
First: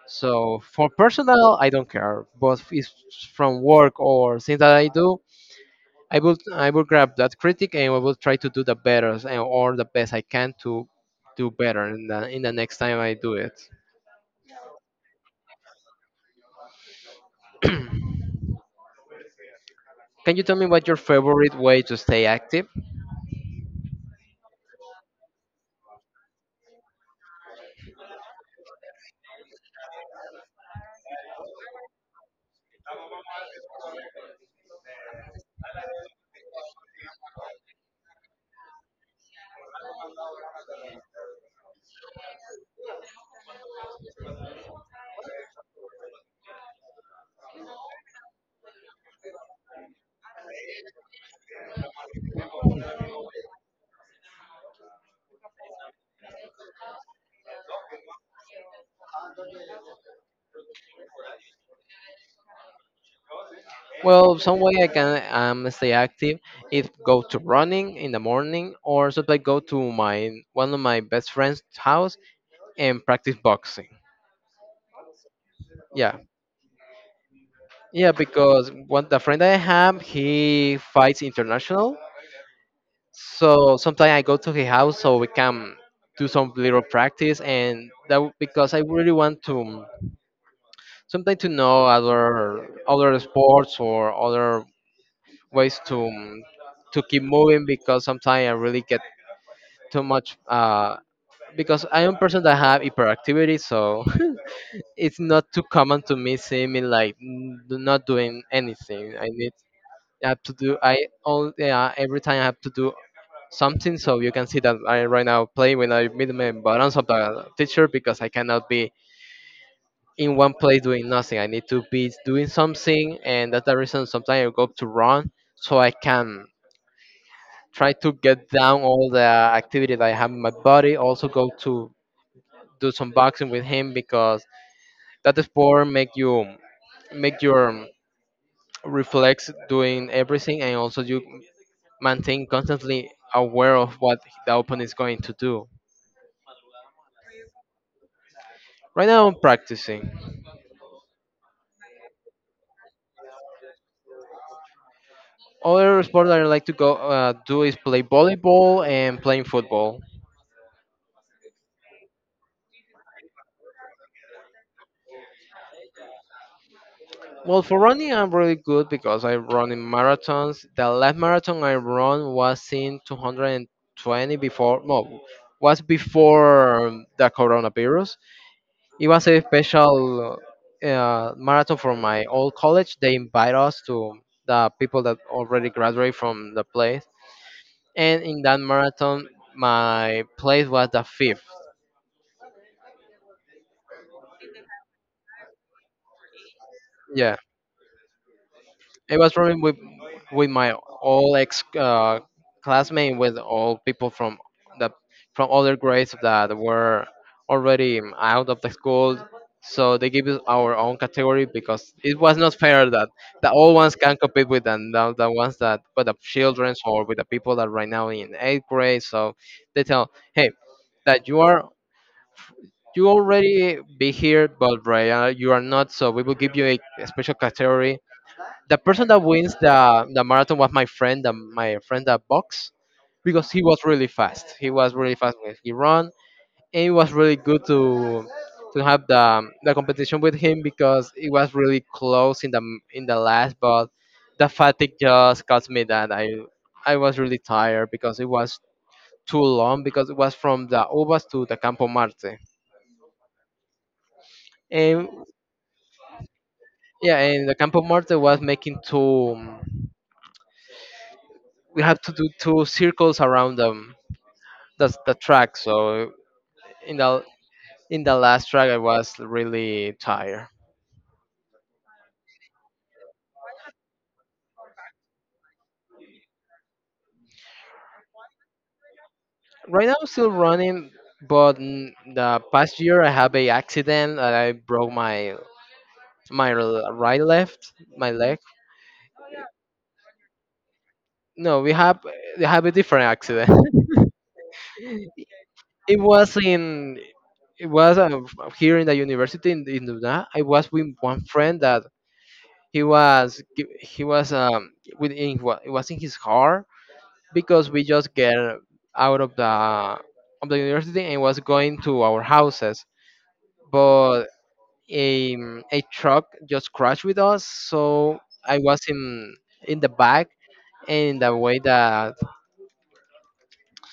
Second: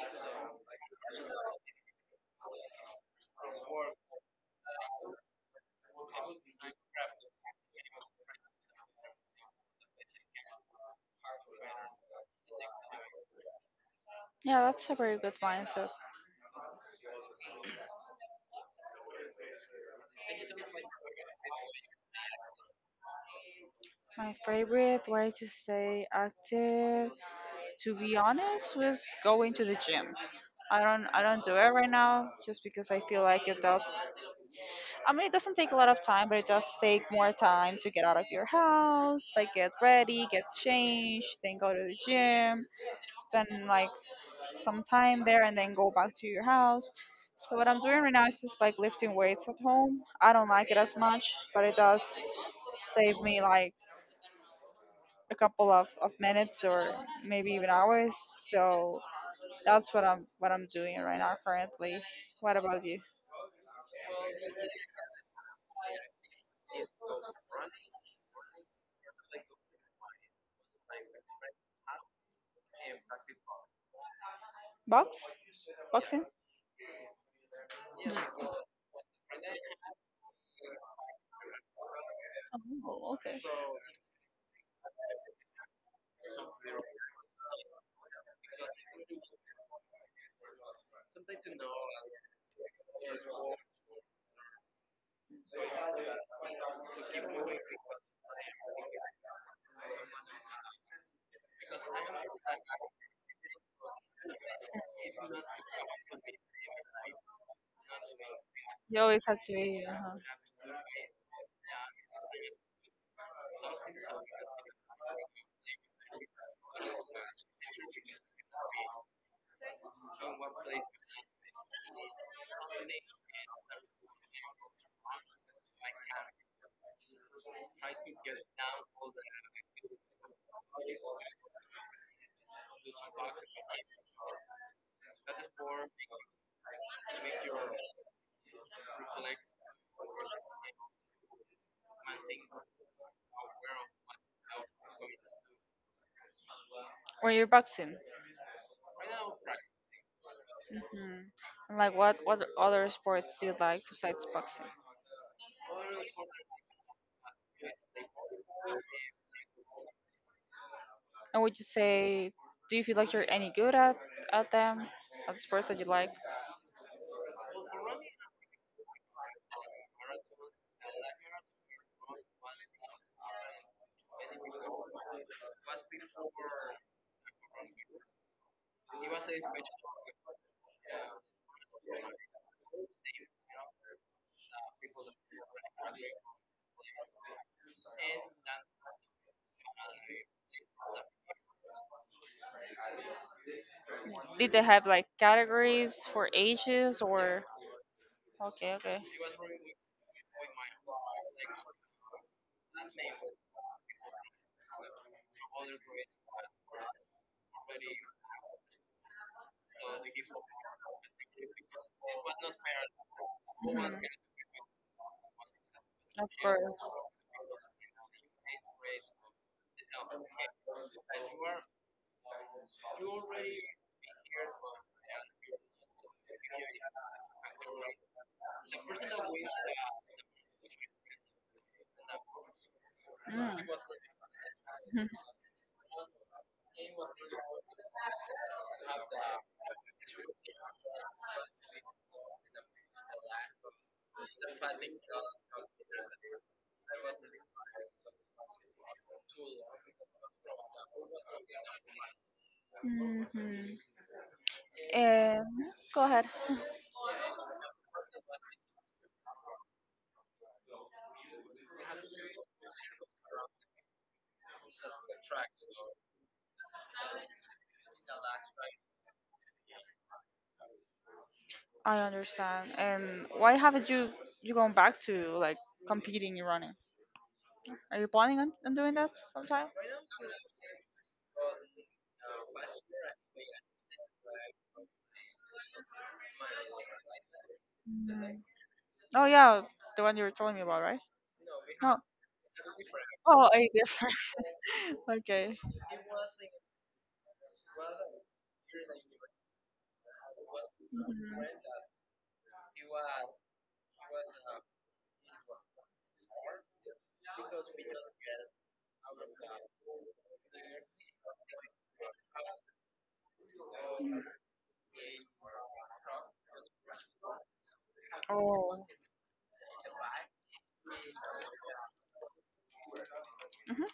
S2: So for personal I don't care, but if it's from work or things that I do, i will i will grab that critic and I will try to do the better and or the best I can to do better in the, in the next time I do it.
S1: Yeah, that's a very good mindset.
S2: Can you tell me what your favorite way to stay active?
S1: My favorite way to stay active, to be honest, was going to the gym. I don't I don't do it right now just because I feel like it does I mean it doesn't take a lot of time, but it does take more time to get out of your house, like get ready, get changed, then go to the gym, spend like some time there and then go back to your house. So what I'm doing right now is just like lifting weights at home. I don't like it as much, but it does save me like a couple of, of minutes or maybe even hours. So that's what I'm what I'm doing right now currently. What about you?
S2: Well, some way I can um, stay active is go to running in the morning, or should I go to my one of my best friend's house and practice boxing?
S1: Box?
S2: Yeah,
S1: Boxing?
S2: yeah, because one the friend I have he fights international,
S1: Oh, okay.
S2: so sometimes I go to his house so we can do some little practice, and that w- because I really want to sometimes to know other other sports or other ways to um, to keep moving because sometimes I really get too much uh, because I am a person that have hyperactivity, so <laughs> it's not too common to me see me like n- do- not doing
S1: You
S2: anything.
S1: always
S2: I
S1: have to
S2: need.
S1: be uh
S2: I have to do. I all Yeah, every time I have to do something. So you can see that I right now play when I meet my buttons of the teacher because I cannot be in one place doing nothing. I need to be doing something, and that's the reason sometimes I go to run so I can try to get down all the activity that I have in my body. Also go to do some boxing with him because that sport make you make your um, reflex doing everything and also you maintain constantly aware of what the opponent is going to do.
S1: when you're boxing.
S2: Right now I'm practicing.
S1: Hmm. And like what what other sports do you like besides boxing?
S2: Other sport that I like to go uh, do is play volleyball and playing football.
S1: And would you say, do you feel like you're any good at at them, at the sports that you like?
S2: Well, for running, I'm really good because I run in marathons. The last marathon I run was in two hundred twenty before, no, was before um, the coronavirus. It was a special uh, marathon for my old college. They invite us to the people that already graduate from the place. And in that marathon, my place was the fifth.
S1: Did they have like categories for ages
S2: Yeah.
S1: or? Okay, okay.
S2: It was probably with with my all ex uh, classmate, with all people from the from other grades that were already out of the school. So they gave us our own category because it was not fair that the old ones can compete with the, the, the ones that with the
S1: Of
S2: childrens or
S1: course.
S2: with the people that right now in eighth grade. So they tell, hey, that you are you already be here, but right, uh, you are not. So we will give you a special category the person that wins the the marathon was my friend, the, my friend that box, because he
S1: Mm.
S2: was really fast. He was really fast when he ran, and it was really good to to have the the competition with him because it was really close in the in the last, but the fatigue just caused me that I I was really tired because it was too long because it was from the Uvas to the Campo Marte.
S1: Mm-hmm.
S2: And
S1: And go ahead. <laughs>
S2: yeah, and the Campo Marte was making two. We had to do two circles around them that's the track. So in the in the last track, I was really tired.
S1: I understand. And why haven't you you gone back to like competing in running? Are you planning on, on doing that sometime?
S2: Right now, I'm still running, but n- the past year I have a accident and I broke my my l- right left my leg.
S1: Mm. Oh yeah, the one you were telling me about, right?
S2: No, we
S1: No.
S2: have we have a different
S1: Oh,
S2: accident.
S1: a
S2: <laughs>
S1: different. <laughs> Okay.
S2: It was in it was uh, here in the university in, in Luna. I was with one friend
S1: Hmm.
S2: that he was gi- he was um within it was in his car because we just get out of the of the university and was going to our houses but a, a truck just crashed with us so I
S1: Oh.
S2: was in in the back and the way that
S1: Mhm.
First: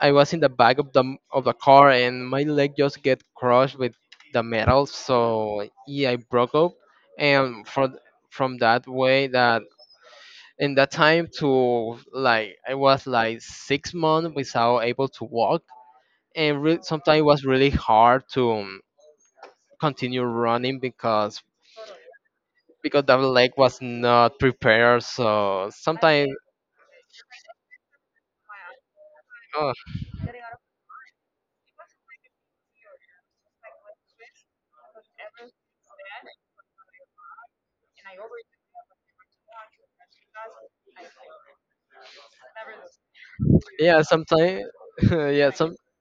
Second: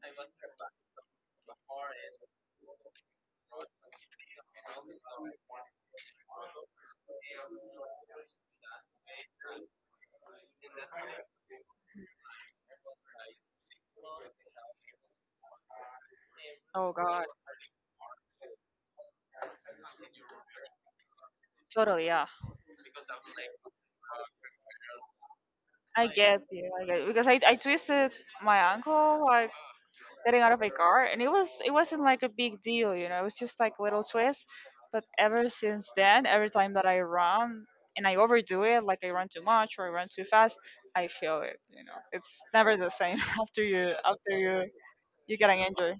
S2: I was in the back of the of the car and my leg just get crushed with the metal so yeah I broke up and from from that way that in that time to like I was like six months without able to walk and re-
S1: Oh
S2: sometimes
S1: god.
S2: it was really hard to um, continue running because
S1: Totally. Yeah.
S2: because that leg was not prepared. So
S1: I
S2: sometimes,
S1: get you. I get you. Because I I twisted my ankle like
S2: uh,
S1: getting out of a car and it was it wasn't like a big deal, you know, it was just like little twist, but ever since then every time that I run and I overdo it, like I run too much or I run too fast, I feel it, you know. It's never the same <laughs> after you
S2: yeah,
S1: after
S2: sometimes,
S1: you
S2: <laughs>
S1: you
S2: yeah,
S1: get an
S2: some
S1: injury.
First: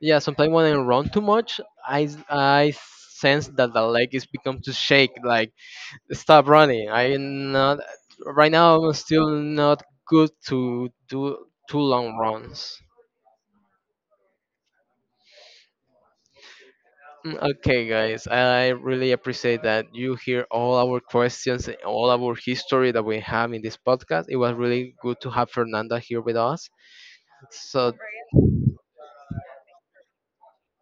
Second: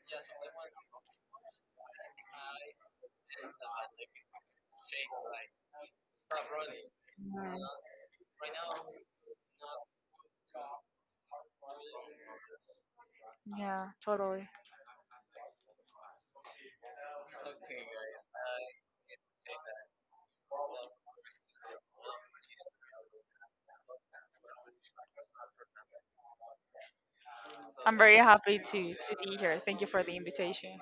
S2: yeah, sometimes when I run too much, I s- I sense that the leg is become to shake. Like stop running. I'm
S1: Mm,
S2: not right now. I'm still not good to do too long runs.
S1: yeah, totally.
S2: Mm, okay, guys, I really appreciate that you hear all our questions and all our history that we have in this podcast. It was really good to have Fernanda here with us. So,
S1: I'm very happy to to be here. Thank you for the invitation.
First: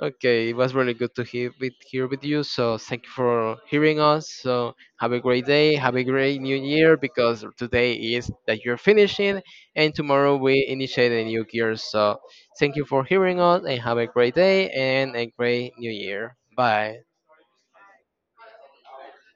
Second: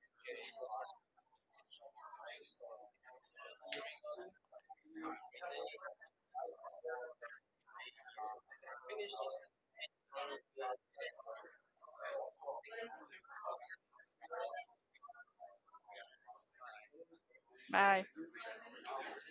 S2: okay, it was really good to hear with here with you. So, thank you for hearing us. So, have a great day, have a great new year because today is that you're finishing, and tomorrow we initiate a new year. So, thank you for hearing us and have a great day and a great new year. Bye.
S1: Bye.